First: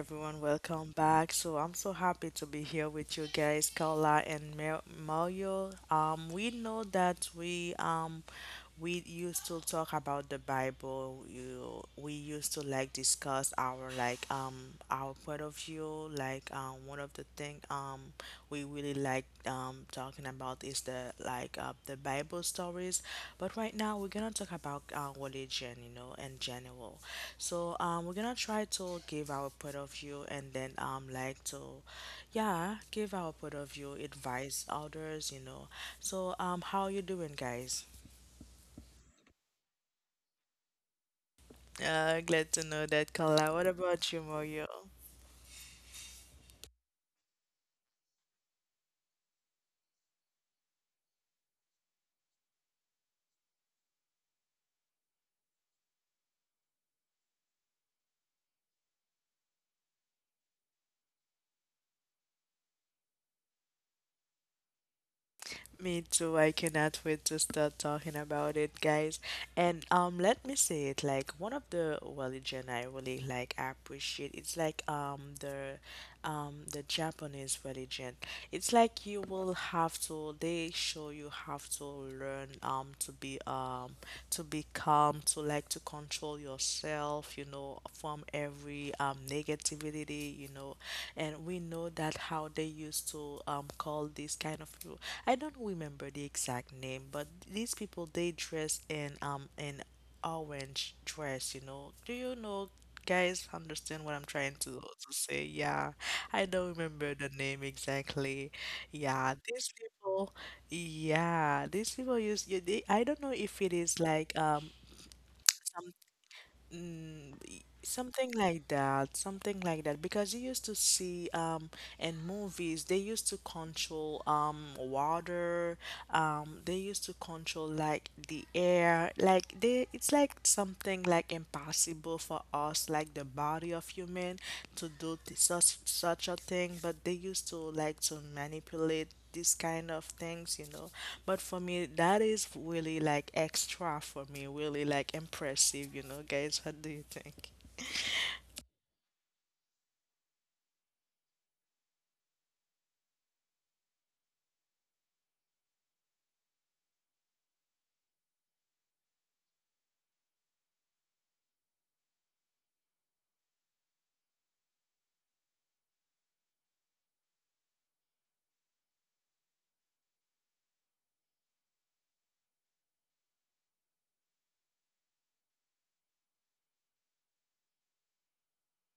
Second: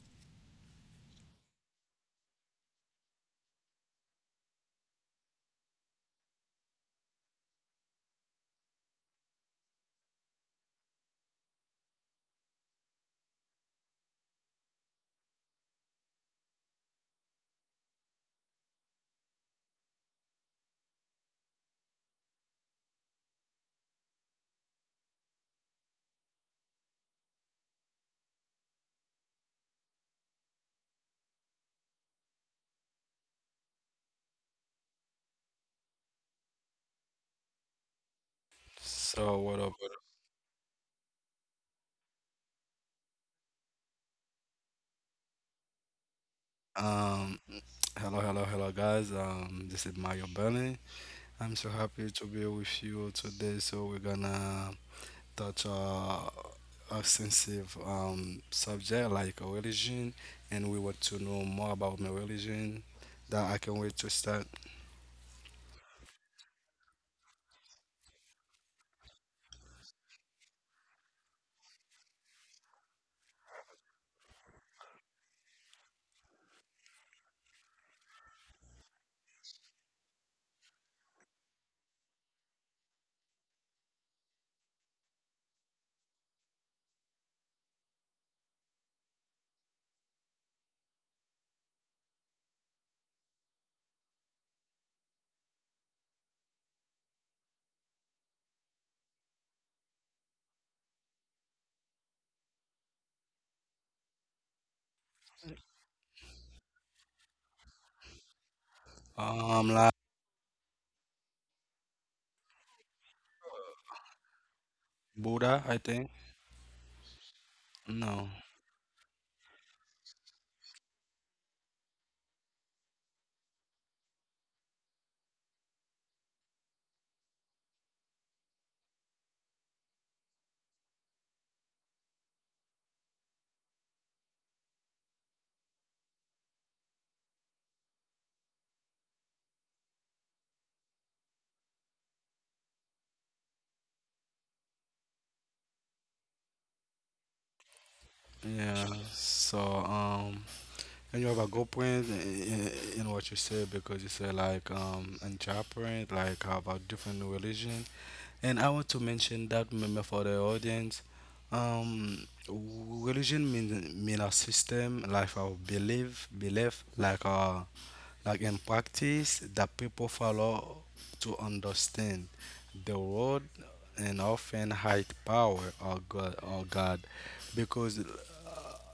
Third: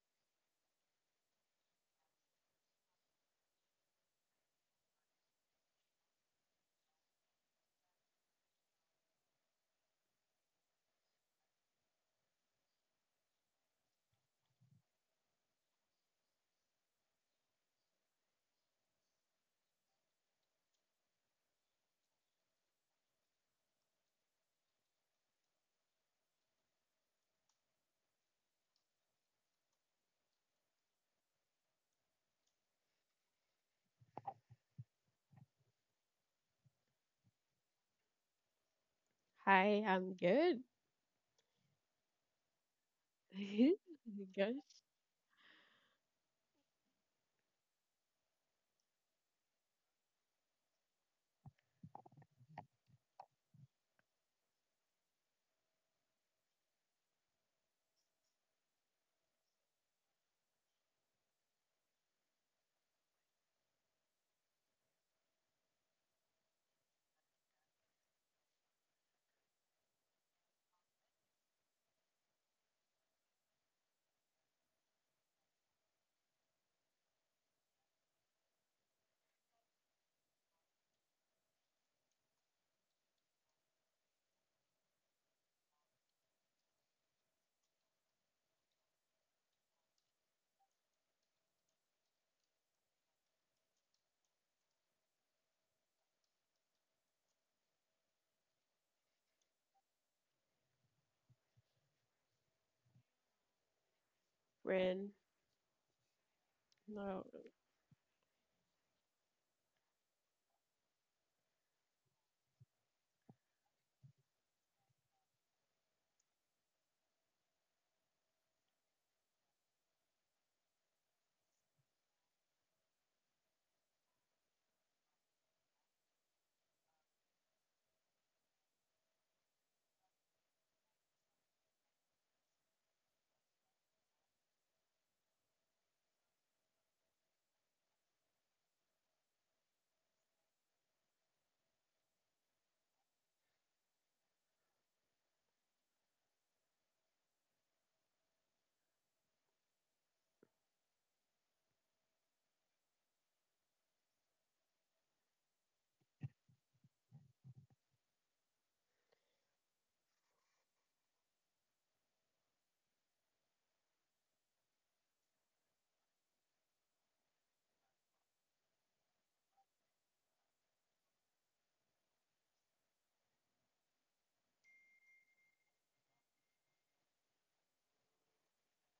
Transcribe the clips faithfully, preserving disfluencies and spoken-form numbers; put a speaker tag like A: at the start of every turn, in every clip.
A: everyone. Welcome back. So I'm so happy to be here with you guys, Carla and Mar- Mario. Um, we know that we um we used to talk about the Bible. You We used to like discuss our like um our point of view. Like um one of the thing um we really like um talking about is the like uh, the Bible stories. But right now we're gonna talk about uh, religion, you know, in general. So um, we're gonna try to give our point of view and then um like to, yeah, give our point of view, advise others, you know. So um, how you doing, guys?
B: So what up?
C: Hi,
B: what
C: I'm good.
A: Uh, glad to know that, Carla. What about you,
C: Good
A: Mario?
B: up? Um, hello, hello, hello, guys. Um, this is Mario Berlin. I'm so happy to be with you today. So we're gonna touch a a sensitive um subject like a religion, and we want to know more about my religion. That I can wait to start.
A: Me too. I cannot wait to start talking about it, guys. And um, let me say it like one of the religion I really like appreciate. It's like um the um, the Japanese religion. It's like you will have to, they show you have to learn um, to be um, to be calm, to like to control yourself, you know, from every um, negativity, you know. And we know that how they used to um, call this kind of people. I don't remember the exact name, but these people they dress in um in orange dress, you know. Do you know, guys, understand what I'm trying to,
C: friend.
A: to say? Yeah, I don't remember
C: No,
A: the name exactly. Yeah,
B: Um,
A: these
B: like
A: people, yeah, these people use you. They, I don't know if it is like um
B: Buddha, I think.
A: mm, y- something
B: No.
A: like that, something like that. Because you used to see um in movies they used to control um water, um they used to control like the air, like they it's like something like impossible for us, like the body of human to do th- such such a thing, but they used to like to manipulate these kind of things, you know. But for me, that is really like extra for me, really like impressive, you know, guys. What do you think?
B: Yeah. So um, And you have a good point in, in what you said because you said like um entrepreneur, like about different religion. And I want to mention that member for the audience. Um, religion mean mean a system like our belief, belief like uh like in practice that people follow to understand the world and often high power or God or God because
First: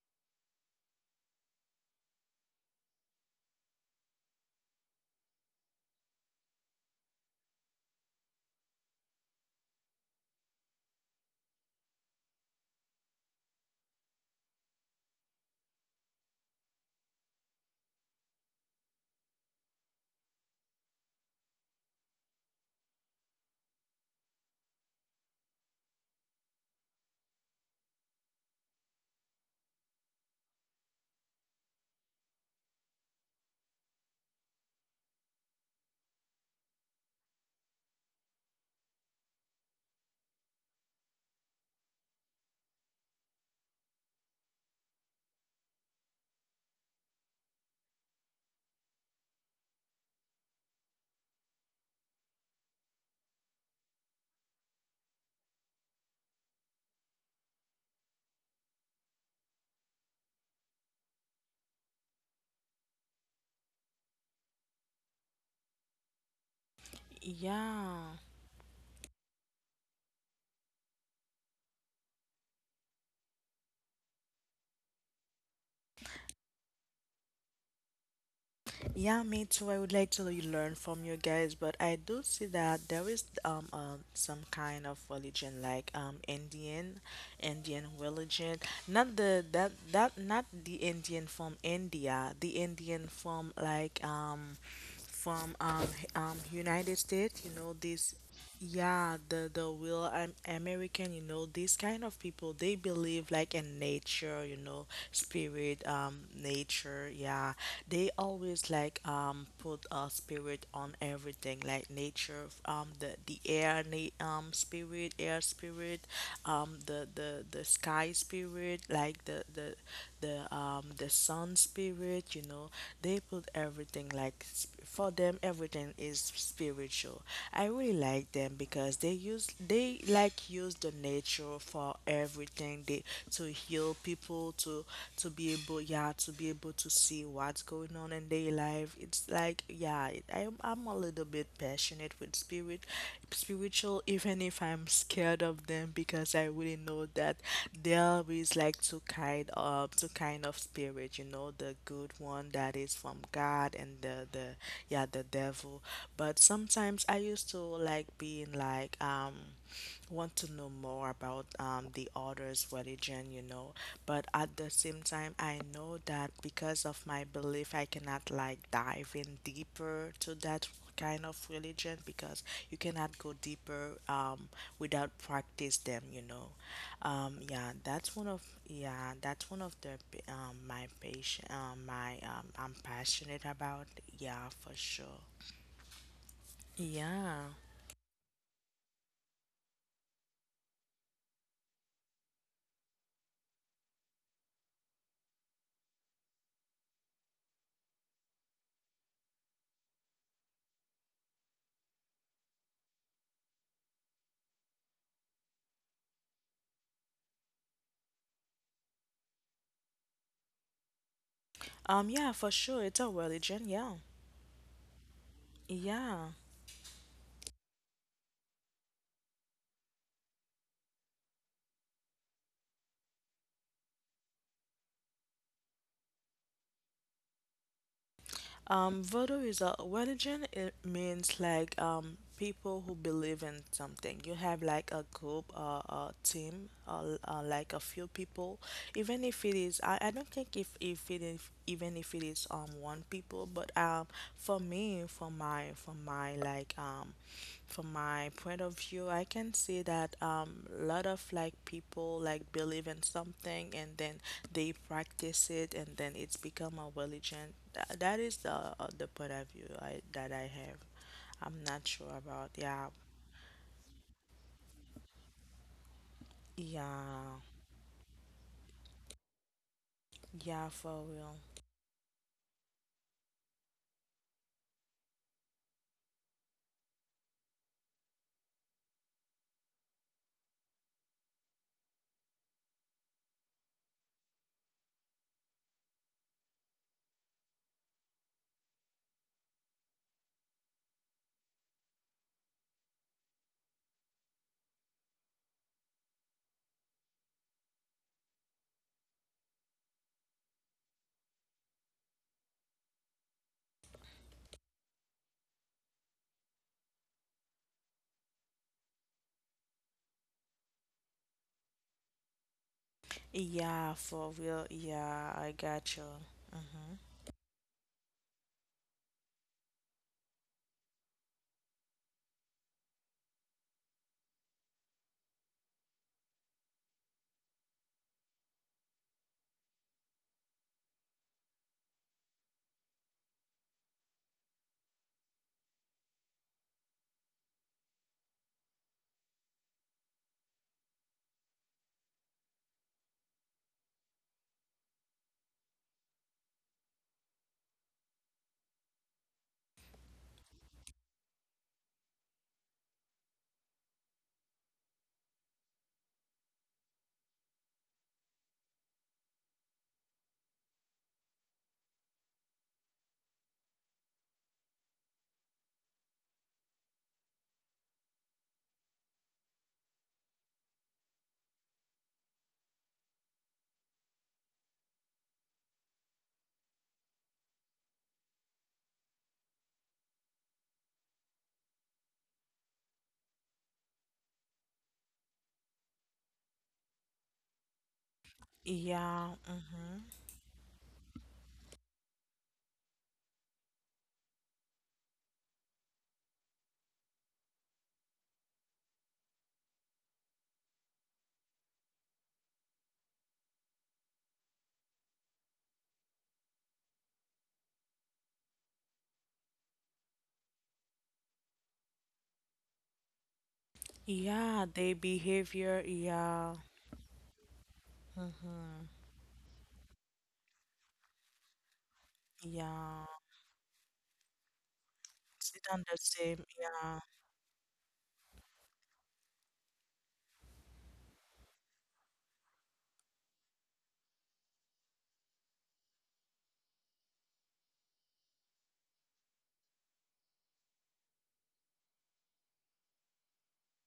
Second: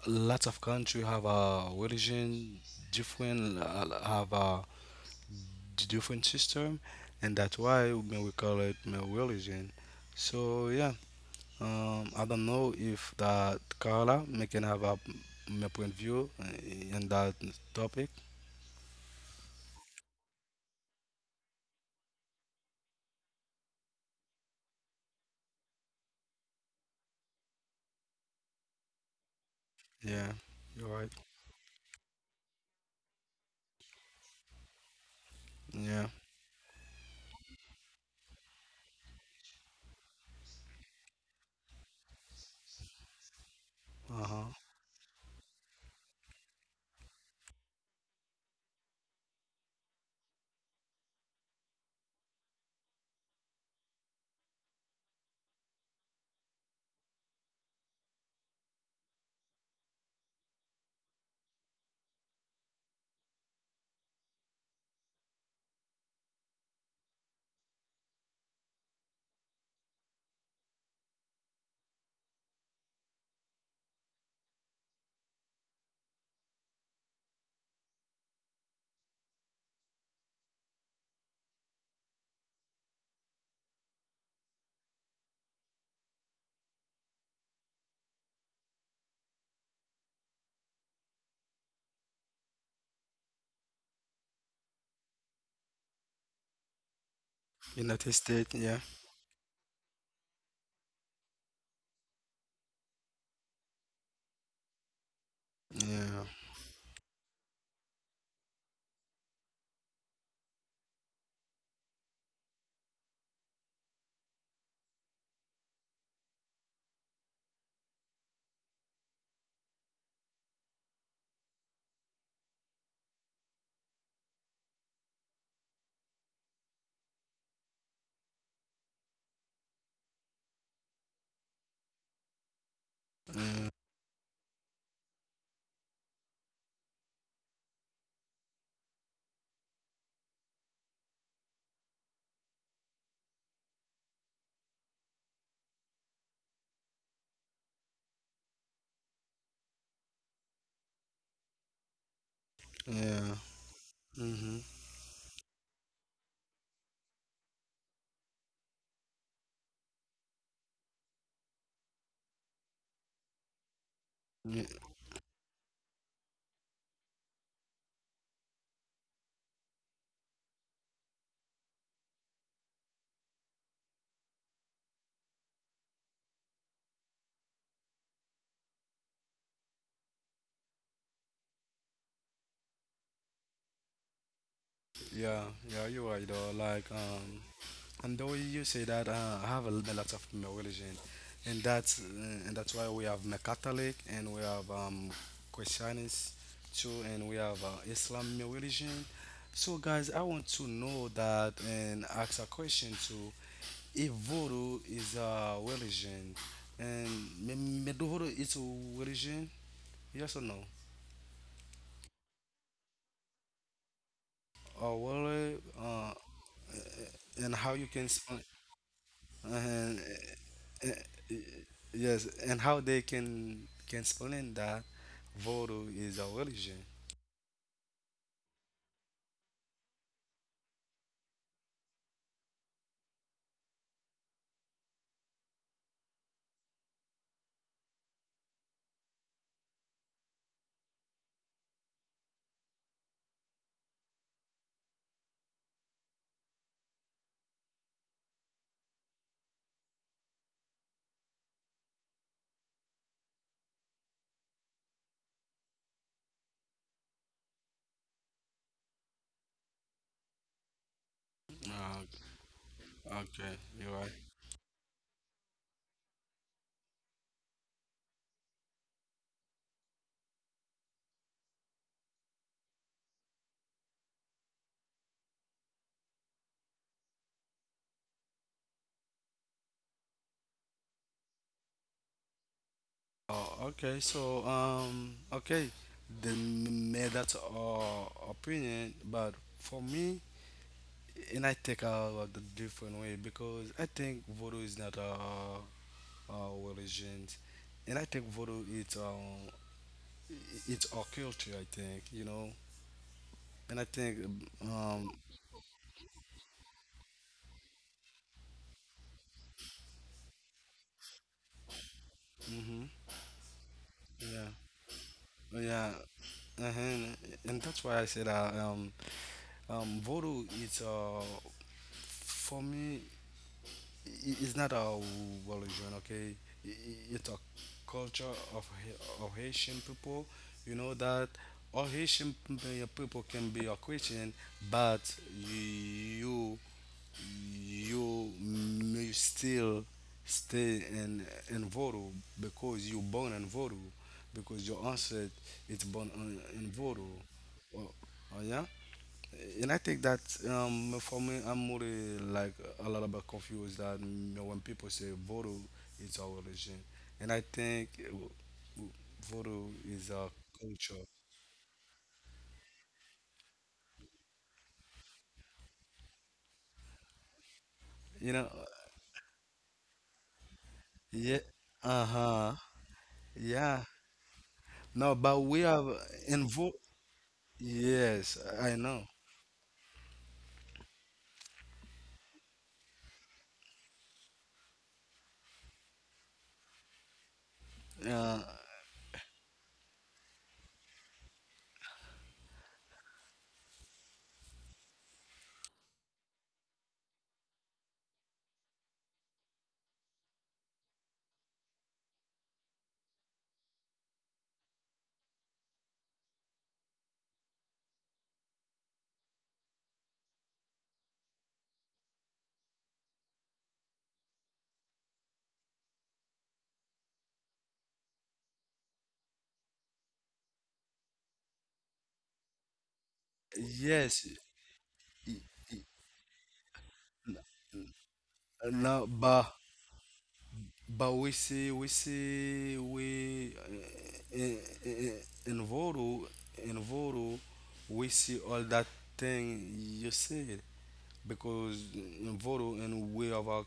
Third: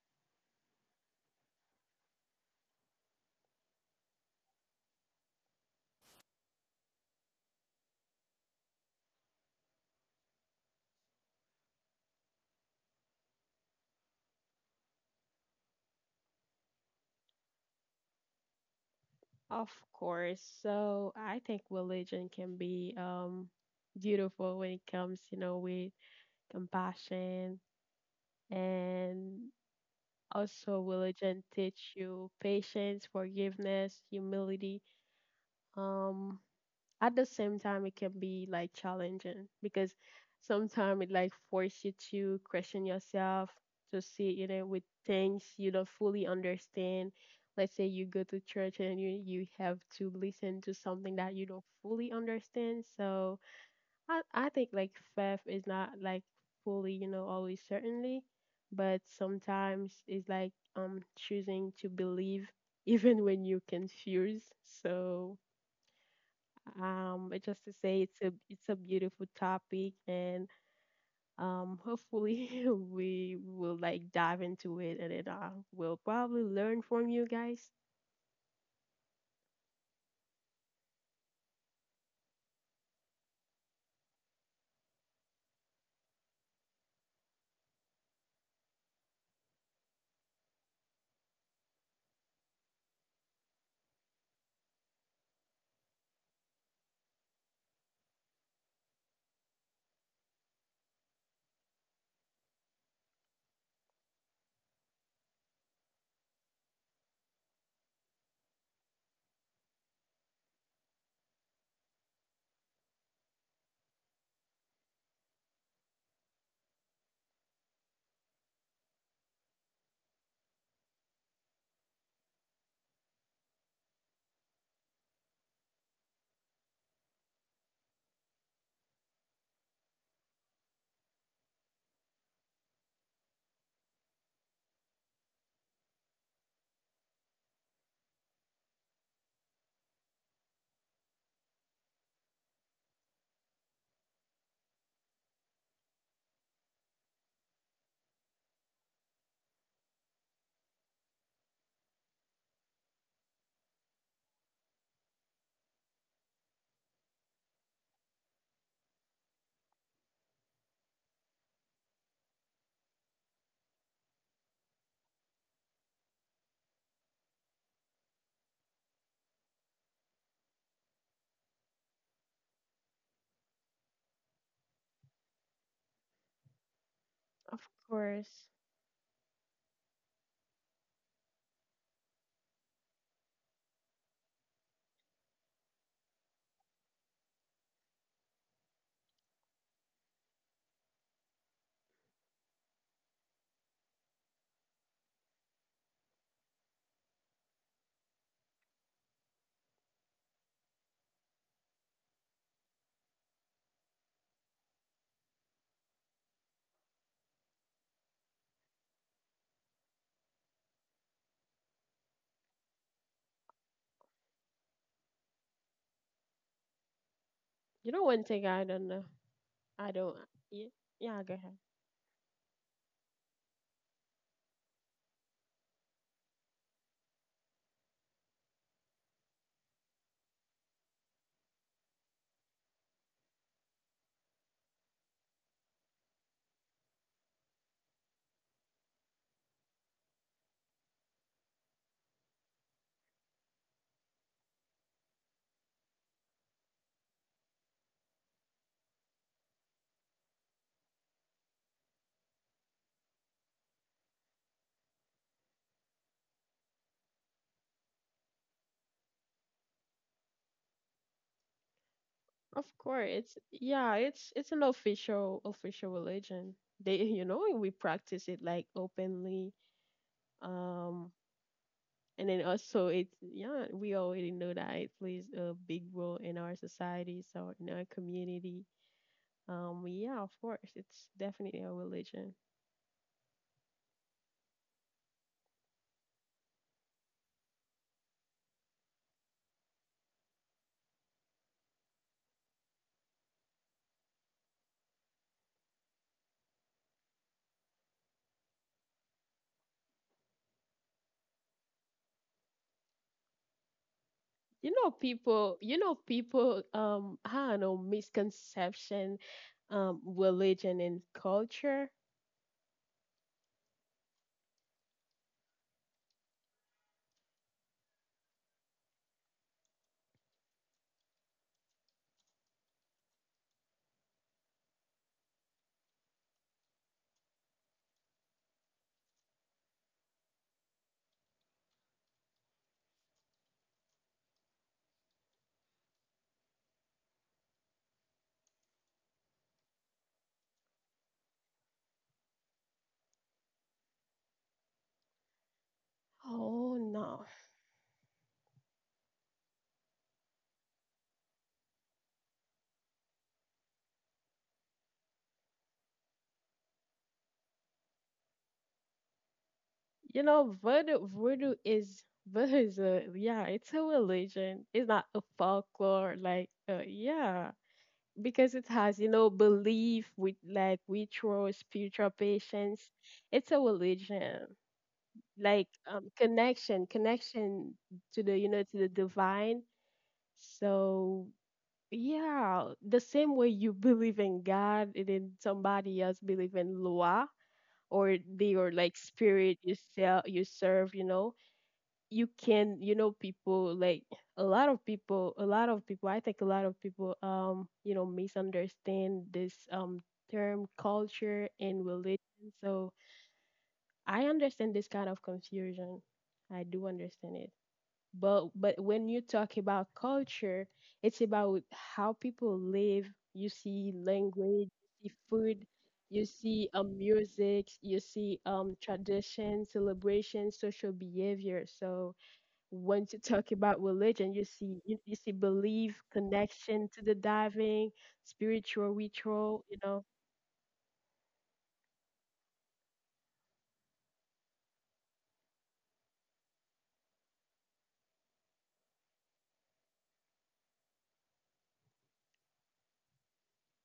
B: lots of country have a religion different uh, have a d- different system, and that's why we we call it uh, religion. So yeah, um, I don't know if that Carla may can have a my point of view uh, in that topic.
C: of course. So I think religion can be um beautiful when it comes, you know, with compassion, and
B: Yeah,
C: also
B: you're right.
C: religion teach you patience, forgiveness, humility.
B: Yeah.
C: um at the same time it can be like challenging, because sometimes it like force you to question yourself, to see, you
B: Uh-huh.
C: know, with things you don't fully understand. Let's say you go to church and you you have to listen to something that you don't fully understand. So i i think like faith is not like fully, you know, always certainly, but sometimes it's like um choosing to believe, even when you're confused. So um, but just to say,
A: Yeah.
C: it's a it's a beautiful topic, and um, hopefully we will like dive into it, and then uh, we'll probably learn from you guys.
A: Yeah, me too. I would like to le- learn from you guys, but I do see that there is um um some kind of religion like um Indian, Indian religion. Not the that that not the Indian from India, the Indian from like um from um h- um United States. You know
B: United
A: this,
B: States, yeah.
A: yeah, the the will um American, you know, these kind of people they believe like in nature, you know, spirit,
B: Yeah.
A: um, nature. Yeah, they always like um put a spirit on everything, like nature, um, the the air, na- um, spirit, air spirit, um, the the the sky spirit, like the the the um the sun spirit. You know, they put everything like sp- for them everything is spiritual. I really like them because they use they like use the nature for everything, they to
B: Yeah.
A: heal people to to be able yeah, to be able to see what's going on in their life. It's like yeah it, I'm, I'm a little bit passionate with with spirit spiritual, even if I'm scared of them, because I really know that they always like two kind of two kind of spirit, you know, the good one that is from
B: Yeah.
A: God and the the
B: Mm-hmm.
A: yeah, the devil. But sometimes I used to like being like um want to know more about um, the other's religion, you know. But at the same time, I know that because of my belief, I cannot like dive in deeper to that kind of religion because you cannot go deeper um, without practice them, you know. Um,
C: Of
A: yeah, that's one of
C: course,
A: yeah, that's one of the um, my patient um, my um, I'm passionate about. Yeah, for sure.
B: Yeah. Yeah, you're right though. like um
A: Yeah.
B: And the way you say that, uh, I have a, a lot of religion, and that's uh, and that's why we have my Catholic, and we have um, Christians too, and we have uh, Islam religion. So guys, I want to know that and ask a question too. If voodoo is a religion, and me, me do voodoo is a religion, yes or no?
A: Um. Yeah, for sure. It's a religion. Yeah.
B: Or really, uh,
A: Yeah.
B: and how you
C: you know
B: can?
C: one thing I don't know. I
B: And
C: don't. Yeah,
B: uh,
C: yeah. Go
B: uh,
C: ahead.
B: yes, and how they can can explain that voodoo is a religion.
A: Um, voodoo is a religion. It means like um, people who believe in something. You have like a group, uh, a team, uh, uh, like a few people. Even if it is, I, I don't think if if it is even if it is um one people, but um for me, for my for my like um from my point of view, I can see that um a lot of like people like believe in something, and then they practice it, and then it's become a religion. That, that is the uh, the point of view I, that I have. I'm not
B: Oh,
A: sure about,
C: Of
A: yeah,
C: course, it's,
B: okay, you're
C: yeah.
B: right.
C: It's it's an official official religion. They, you
A: yeah,
C: know, we practice it like openly.
A: yeah, for
C: Um,
A: real,
C: And then also, it's, yeah, we already know that it plays a big role in our society, so in our community. Um, yeah, of course, it's definitely a religion.
B: Oh, okay. So, um, okay, they made that uh, opinion, but for me, and I take a the different way because I think voodoo is not a, a religion, and I think voodoo it's um it's a culture. I think, you know, and I think
C: You know,
B: um.
C: people, you know, people, um, I don't know, misconception, um, religion and culture.
B: Mhm.
A: yeah, for
B: Yeah,
A: real, yeah, I
B: yeah.
A: got you.
B: uh
A: Mm-hmm.
B: and that's why I said uh, um, um, Voodoo is uh, for me, i- it's not a religion. Okay, I- i- it's a culture of, Ha- of Haitian people. You know that all haitian p- people can be a Christian, but you you may still stay in in voodoo because you born in voodoo because your ancestor is born in, in
C: Oh
B: voodoo.
C: no,
B: Oh, oh yeah. And I think that um, for me, I'm more uh, like a lot about confused, that you know, when people say voodoo, it's our religion, and I think uh, w- voodoo is
C: you
B: our
C: know,
B: culture.
C: voodoo, voodoo is voodoo is a, yeah, it's a religion. It's not a folklore, like, uh, yeah,
B: You know,
C: because it has, you know, belief with like
B: yeah,
C: ritual, spiritual
B: uh-huh,
C: patience. It's a
B: yeah.
C: religion,
B: No, but we
C: like,
B: have uh,
C: um
B: in vo
C: connection connection to
B: Yes,
C: the, you know,
B: I
C: to the
B: know.
C: divine. So yeah, the same way you believe in God, and then somebody else believe in loa, or
B: Uh,
C: they, or like
A: Yeah.
C: spirit you
A: Mm-hmm.
C: sell, you serve, you know. You can, you know, people like, a lot of people a lot of people I think a lot of people um you know, misunderstand this um term, culture and religion. So I understand this kind of confusion, I do understand it. But but when you talk about culture, it's about how people live. You see
A: Yeah,
C: language, you
A: they
C: see food,
A: behavior.
C: you
A: Yeah.
C: see um music, you see um
A: Mm-hmm.
C: tradition, celebrations, social behavior. So
A: Yeah.
C: when you talk about religion,
B: yes,
C: you see you, you see
A: Is
B: y-
A: it on
C: belief,
A: the same?
C: connection
A: Yeah.
C: to the diving, spiritual
B: no,
C: ritual,
B: but
C: you know.
B: But we see, we see, we uh, in, in, in Voodoo, in Voodoo, we see all that thing you said because in Voodoo and we of our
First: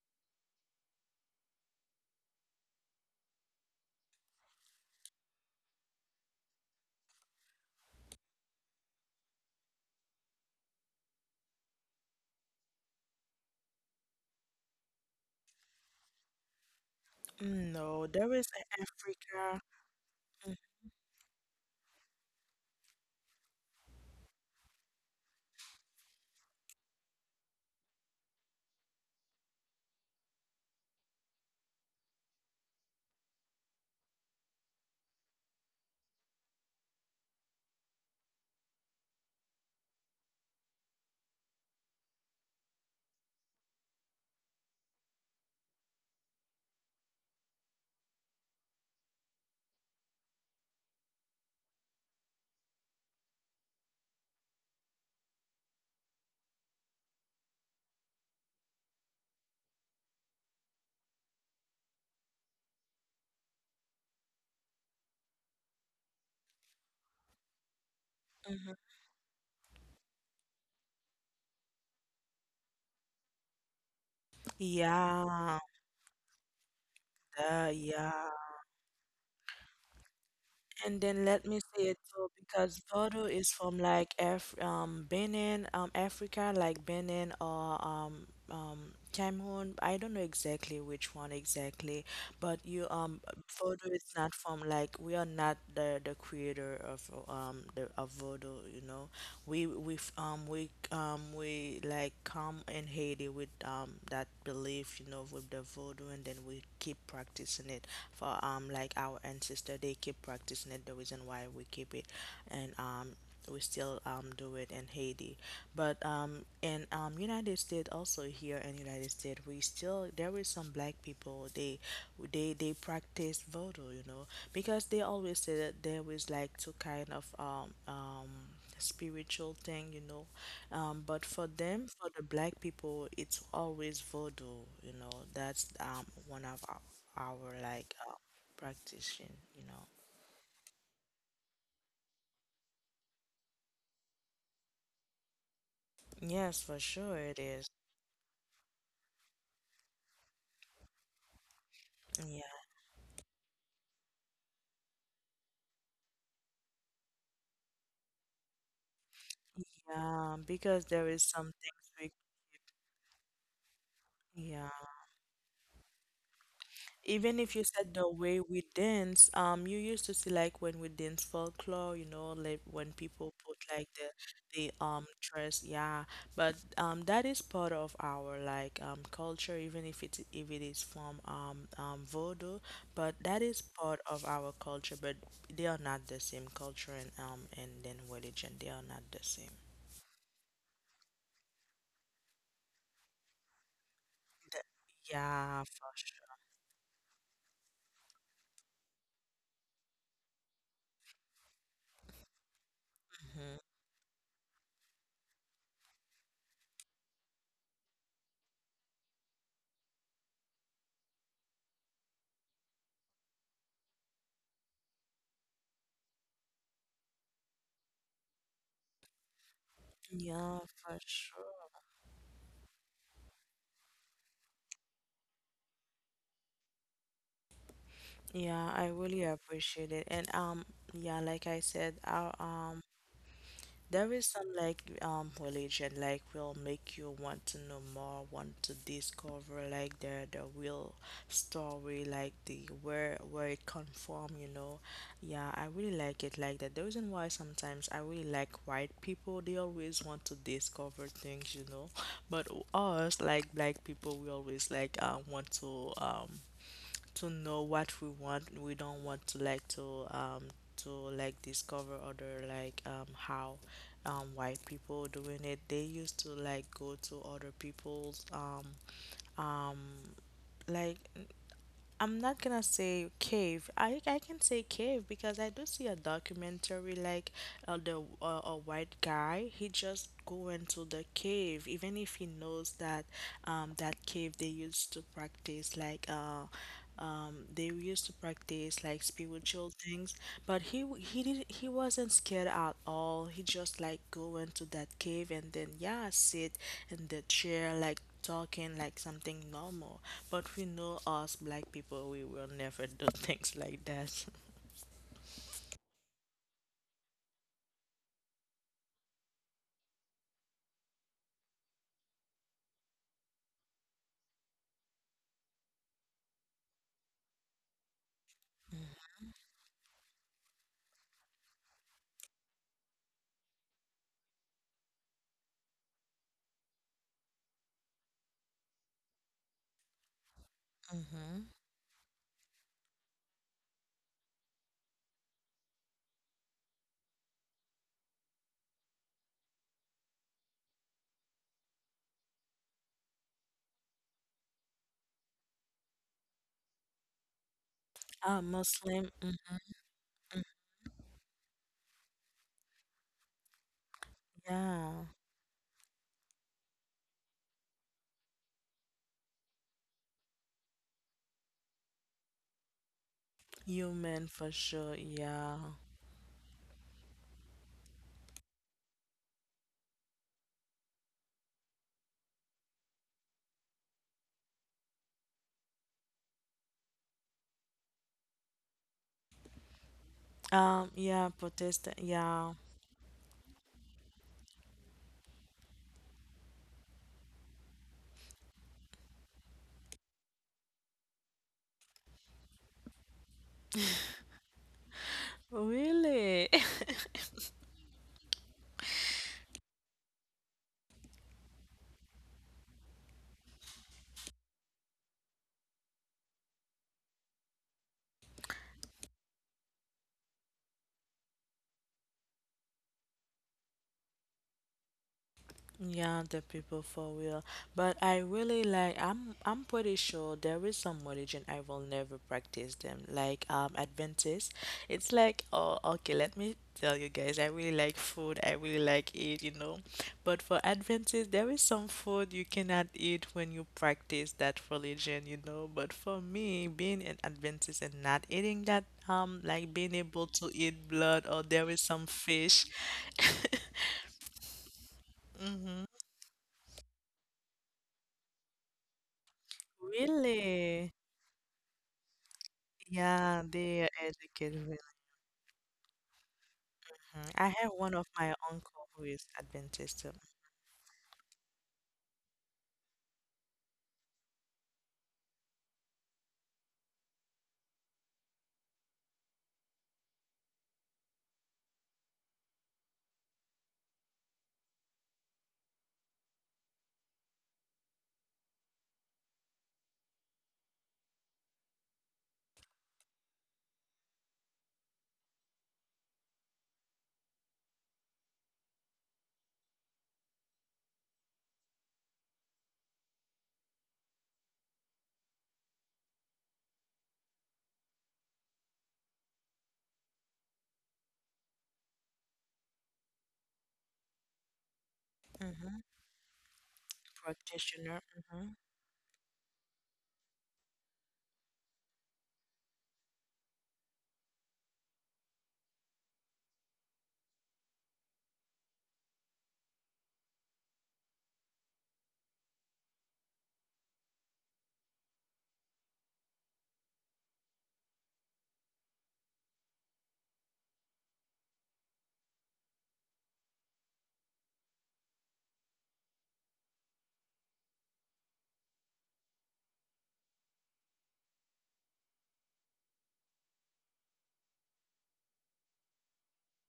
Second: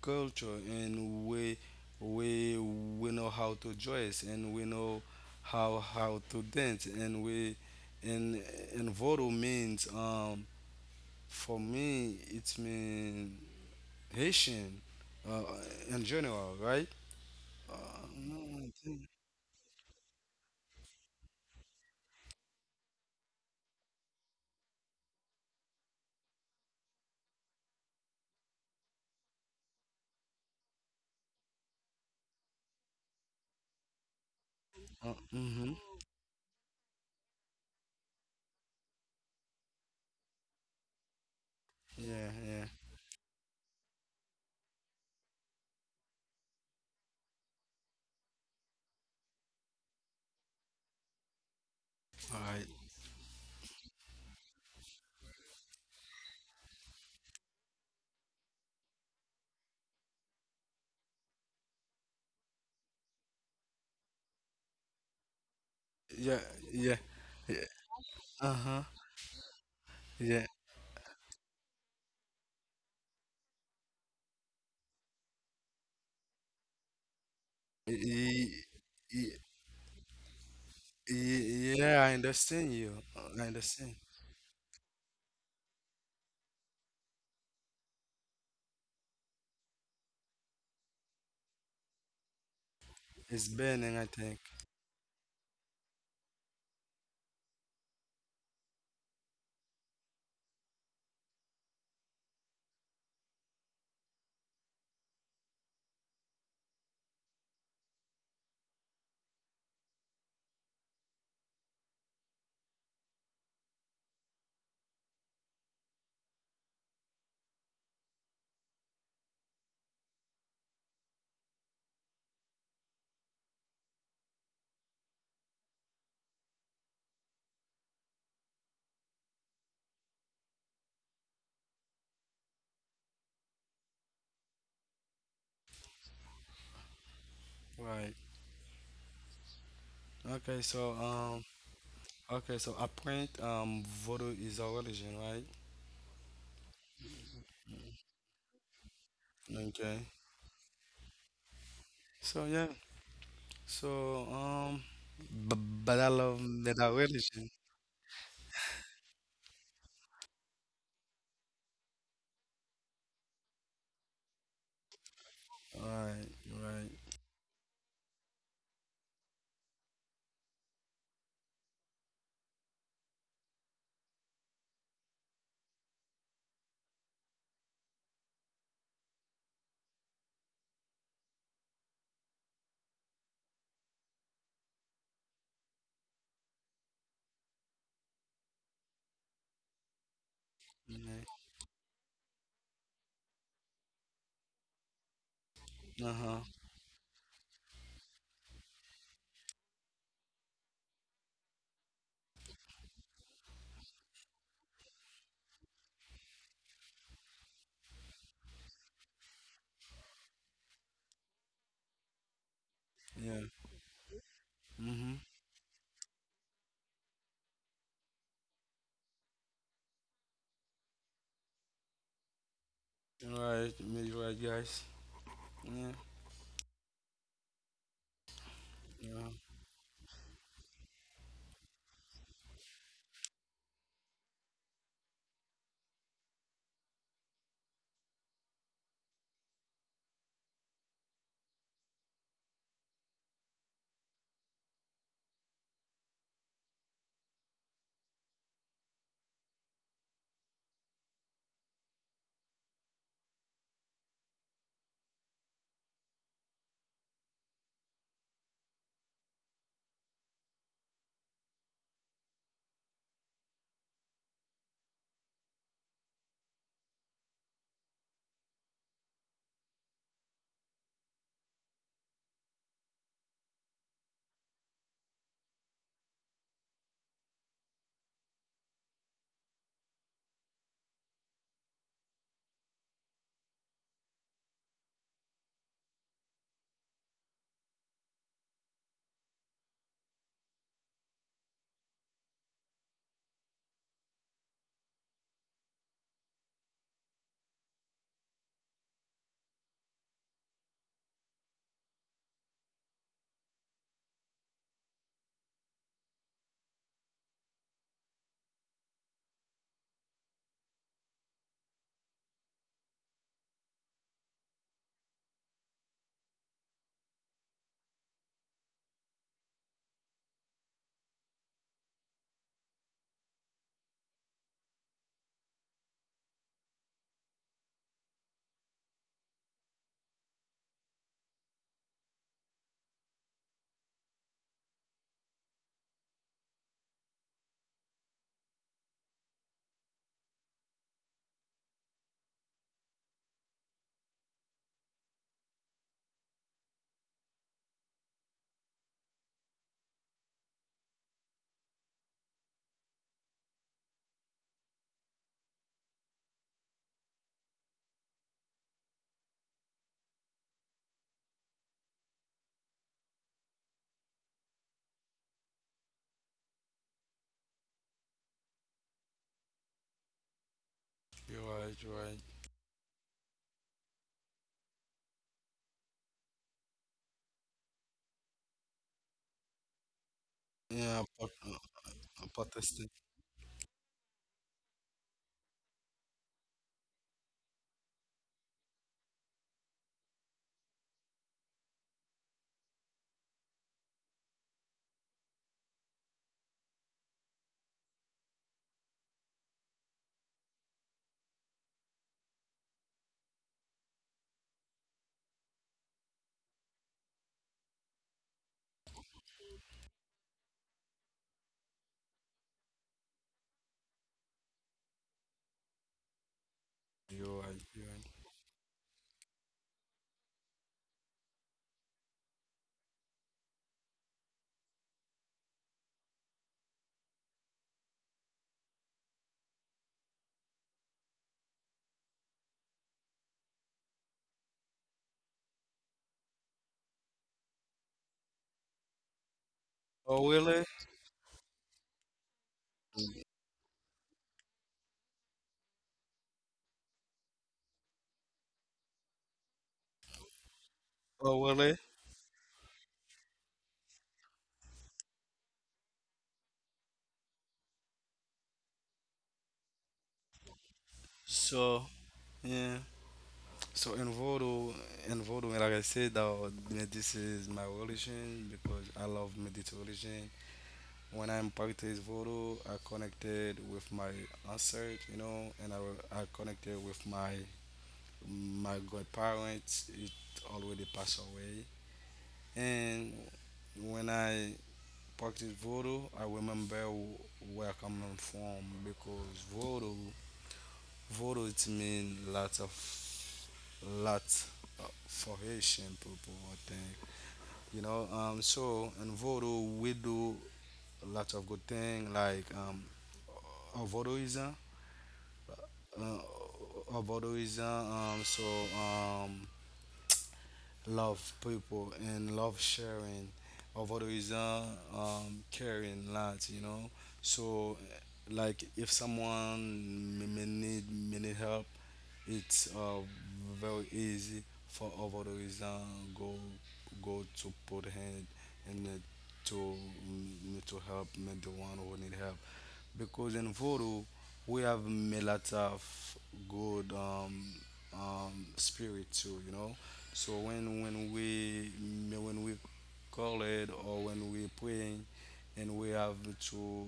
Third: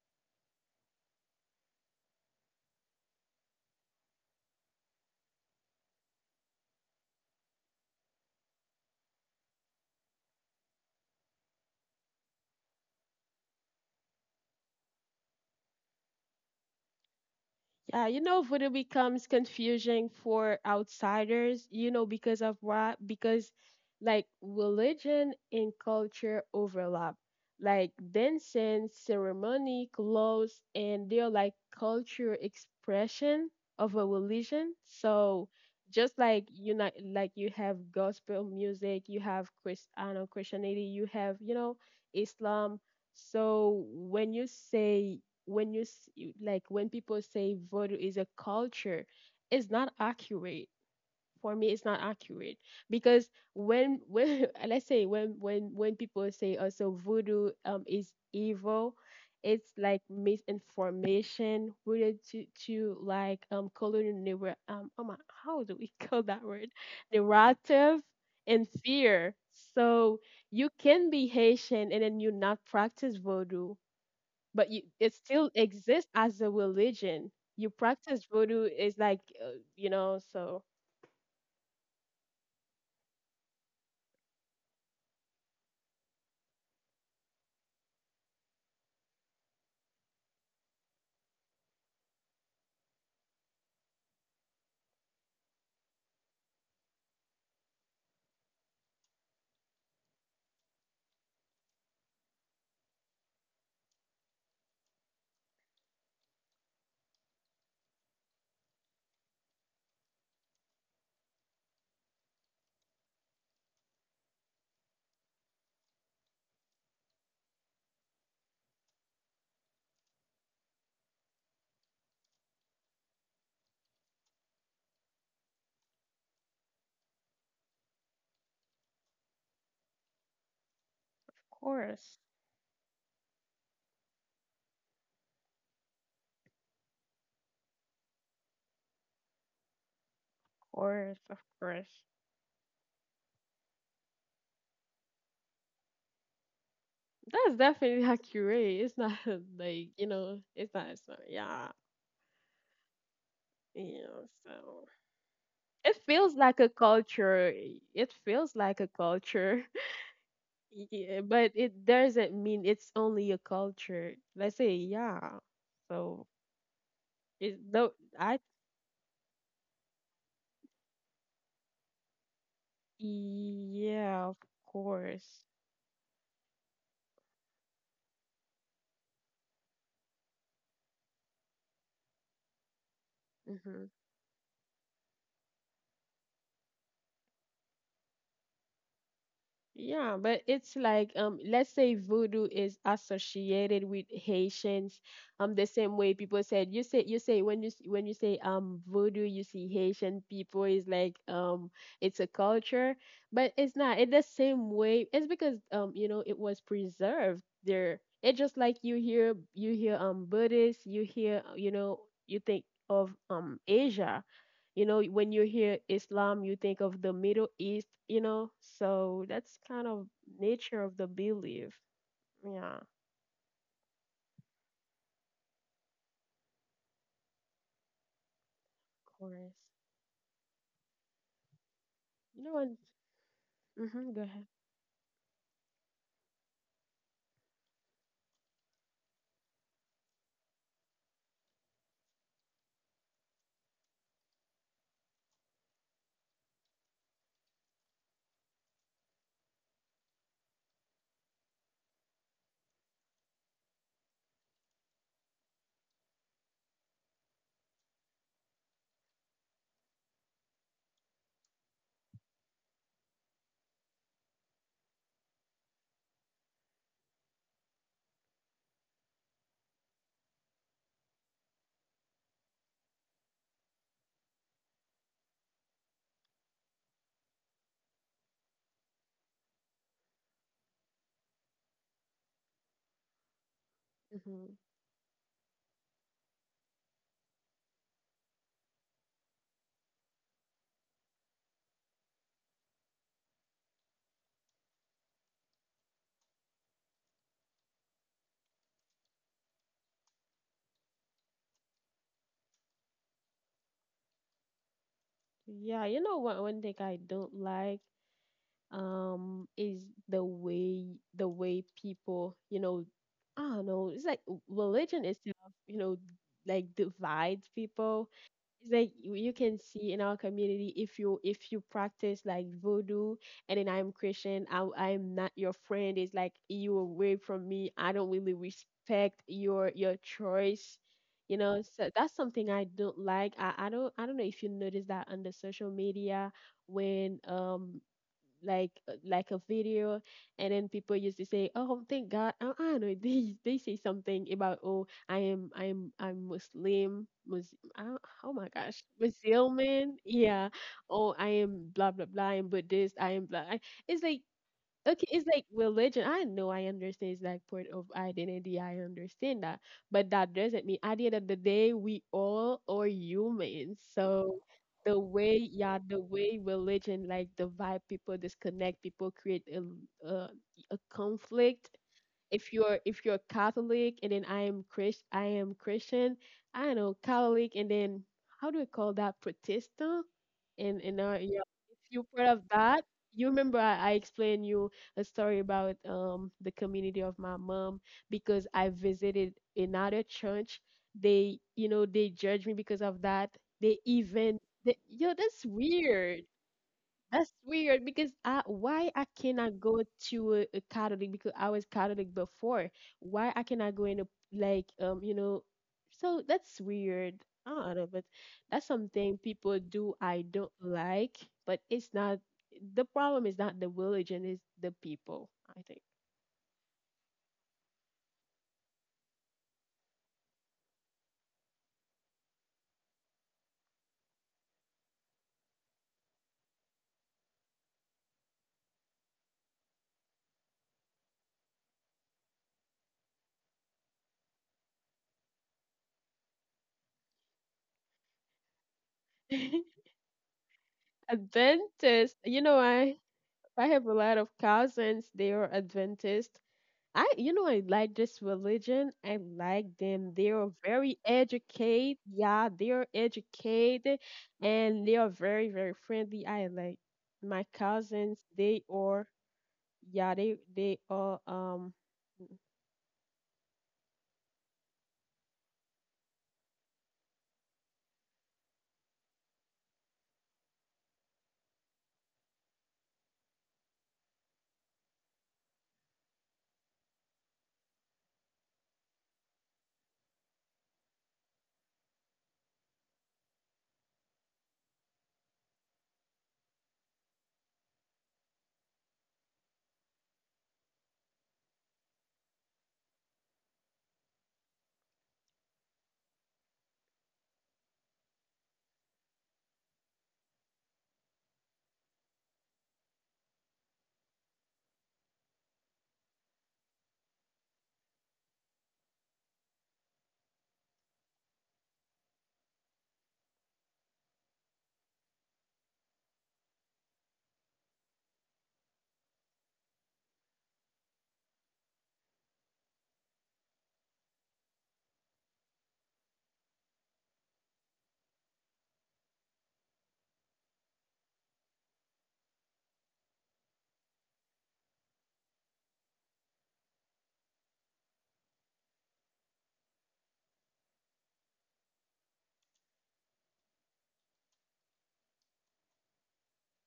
B: culture and we we we know how to dress and we know how how to dance and we and and Voodoo means um for me it means Haitian uh, in general, right? Uh,
A: Mm, no,
C: Yeah, you
B: no,
A: there
C: know,
A: is
C: when
B: I
C: it
A: a
B: think.
C: becomes
A: Africa.
C: confusing for outsiders, you know, because of what? Because like religion and culture overlap. Like dancing, ceremony, clothes, and they're like culture expression of a religion.
B: Uh,
C: So,
B: mm-hmm.
C: just like, you know, like you have gospel music, you have Christ, I don't know, Christianity, you have, you know,
B: Yeah, yeah.
C: Islam. So when you say when you s- you- like when people say voodoo is a culture, it's not accurate. For me it's not
B: All right.
C: accurate. Because when when let's say, when when when people say also voodoo um is evil, it's like misinformation related to, to like um colonial neuro- um oh my, how do we
B: Yeah,
C: call that word?
B: yeah. Yeah.
C: Narrative
B: Uh-huh.
C: and
A: Mm-hmm.
C: fear. So
B: Yeah.
C: you can be Haitian and then you not practice voodoo, but you, it still
A: Yeah.
C: exists as a religion. You
A: The, yeah.
C: practice
B: Y-
C: voodoo is like,
B: y-
C: uh, you know, so
A: And then let
B: y-
A: me
B: yeah,
A: say
B: I
A: it too,
B: understand
A: because
B: you. Uh,
A: Voodoo
B: I
A: is
B: understand.
A: from like Af um Benin, um, Africa, like Benin or um um Cameroon. I don't know exactly which one exactly, but you um,
B: It's burning, I
A: Voodoo is
B: think.
A: not from like we are not the the creator of um the of Voodoo, you know, we we f- um we um we like come in Haiti with um that belief, you know, with the voodoo, and then we keep practicing it for um like our ancestor. They keep practicing it. The reason why we keep it, and um we still um do it in Haiti, but um in um United States, also here in United States we still, there is some black people they they they practice voodoo, you know, because they always say that there is like two kind of um um spiritual thing, you know. Um, but
C: of
A: for them, for
C: course,
A: the black people, it's always voodoo, you know. That's um one of our, our like
B: Right.
A: uh, practicing, you know.
B: Okay,
C: of
B: so
C: course,
B: um
C: of course.
B: okay, so apparent um voodoo is a religion, right?
A: Yes, for sure it
C: That's
A: is.
C: definitely accurate. It's not,
B: Okay.
C: like, you know, it's not, it's not, yeah,
B: So
A: Yeah,
B: yeah. So
C: You know,
B: um
C: so
B: b- but I
C: it
B: love
C: feels
B: that
C: like a
B: religion.
C: culture. It feels like a culture.
A: yeah, because there
C: Yeah,
A: is
C: but
A: some things
C: it
A: we,
C: doesn't mean it's only a culture. Let's
A: yeah.
C: say, yeah.
B: Right,
C: So
B: right.
A: Even if
C: it
A: you said
C: though.
A: the way
C: I,
A: we dance, um, you used to see like when we dance folklore, you know, like when people put like the
C: yeah, of
A: the um
C: course.
A: dress, yeah. But um, that is part of our like um culture, even if it's if it is from um um Voodoo, but that is
C: Mhm.
A: part of our culture. But they are not the same culture, and um and then religion, they are not the same.
C: Yeah, but it's
B: Yeah.
C: like, um let's say voodoo is associated with
A: The-
C: Haitians, um
A: yeah,
C: the
A: for
C: same way
A: sure.
B: Uh-huh.
C: people said, you say you say when you s- when you say um voodoo, you see Haitian people is like, um it's a culture, but
A: Mm-hmm.
C: it's not in the same way. It's because, um you know, it was preserved there. It's just like you hear you hear um Buddhist, you hear, you know, you think of
B: Yeah.
C: um Asia. You know,
B: Mm-hmm.
C: when you hear Islam, you think of the Middle East, you know? So that's kind of
A: Yeah,
C: nature of
A: for
C: the
A: sure.
C: belief. Yeah, of
B: Right, me right, guys. Yeah,
A: Yeah, I
B: yeah,
A: really
C: course.
A: appreciate it. And um yeah, like I said, I,
C: You know, and,
A: um,
C: hmm
A: there
C: go
A: is
C: ahead.
A: some like um religion like will make you want to know more, want to discover like the the real story, like the where where it come from, you know. Yeah, I really like it like that. The reason why sometimes I really like white people, they always want to discover things, you know. But us like black people we always like um want to um to know what we want. We don't want to like to um to like discover other like um how um white people doing it. They used to like go to other people's um um like I'm not gonna say cave. I I can say cave because I do see a documentary like uh, the uh, a white guy. He just go into the cave, even if he knows that um that cave they
C: Hmm.
A: used to practice like uh um they used to practice like spiritual things, but he w- he did he wasn't scared at all. He just like go into that cave and then yeah sit in the chair like talking like something normal. But we know us black people, we will never do things like that.
C: Yeah, you know what? One thing I don't like um is the way the way people, you know, I don't know. It's like religion itself, you know, like divides people. It's like you you can see in our community, if you if you practice like voodoo, and then I'm Christian, I I'm not your friend. It's like you away from me. I don't really respect your your choice. You
A: Mm-hmm.
C: know, so that's something I don't like. I, I don't I don't know if you notice that on the social media, when um like like a video, and then people used to say, oh thank God, uh uh know. they they say something about, oh, I am, i'm I'm Muslim, Mus-, uh, oh
A: Ah,
C: my gosh,
A: Muslim, mm-mm,
C: Muslim man, yeah, oh I am blah blah blah, I am Buddhist, I am blah. I, it's like,
A: yeah.
C: okay. It's like religion. I know, I understand it's like part of identity. I understand that. But that doesn't mean, at the end of the day, we all are humans.
A: Human
C: So
A: for sure,
C: the way,
A: yeah.
C: yeah, the way religion like divide people, disconnect people, create a, a, a
B: you're right,
C: conflict.
B: you're right.
C: If you're if you're Catholic, and then I am Christ I am Christian, I don't know, Catholic, and then how do we call that? Protestant?
B: Yeah,
C: And
A: Um,
C: and
B: I'm,
C: uh,
A: yeah,
C: yeah, if
A: Protestant,
B: I
C: you're part of
A: yeah.
B: Protestant.
C: that, you remember I, I explained you a story about um the community of my mom, because I visited another church. They, you know, they judge me because of that. They even, they, yo, that's weird.
A: Really?
C: That's weird, because I, why I cannot go to a, a Catholic, because I was Catholic before. Why I cannot go in a, like, um you know, so that's weird. I don't know, but that's something people do I don't like. But it's not. The problem is not the religion, it's the people. I
A: Yeah, the people for
B: You're
A: real.
B: right, you're right.
A: But I really like, I'm I'm pretty sure there is some religion I will never practice them. Like um Adventist. It's like oh okay, let me tell you guys, I really like food, I really like it, you know. But for Adventist there is some food you cannot eat when you practice that religion, you know. But for me, being an Adventist and not eating that um
C: think
A: like being
B: Oh,
A: able
B: really?
A: to eat blood or there is some
C: Adventist. You know,
A: fish.
C: I I have a lot of cousins. They are
A: Mm-hmm.
C: Adventist. I, you know, I like this religion. I like them. They are
A: Really?
C: very
B: Oh, really?
C: educated. Yeah, they are
A: Yeah, they are
C: educated,
A: educated.
C: and they are very, very friendly. I like
A: Mhm. I
C: my
A: have one of
C: cousins.
A: my
C: They
A: uncle who
C: are,
A: is Adventist, um,
C: yeah, they they are.
B: So,
C: Um,
B: yeah. So, in Voodoo, in Voodoo, like I said, uh, this is my religion because I love meditation. When I'm practice Voodoo, I connected with my ancestors, you know, and I, I connected with my my godparents. It already passed away. And when I practice voodoo, I remember w- where I'm from because voodoo, voodoo it means lots of lots of- for Haitian people. I think, you know. Um, so in voodoo we do lots of good things like um, uh, voodooism,
A: mhm,
B: uh, uh, voodooism.
A: practitioner,
B: Um, so
A: mhm,
B: um, Love people and love sharing although uh, um, caring lots, you know. So like if someone may may need may need help, it's uh, very easy for over the reason go go to put hand and uh, to mm, to help me the one who need help because in voodoo we have a lot of good um, um, spirit too, you know. So when when we when we call it or when we praying, and we have to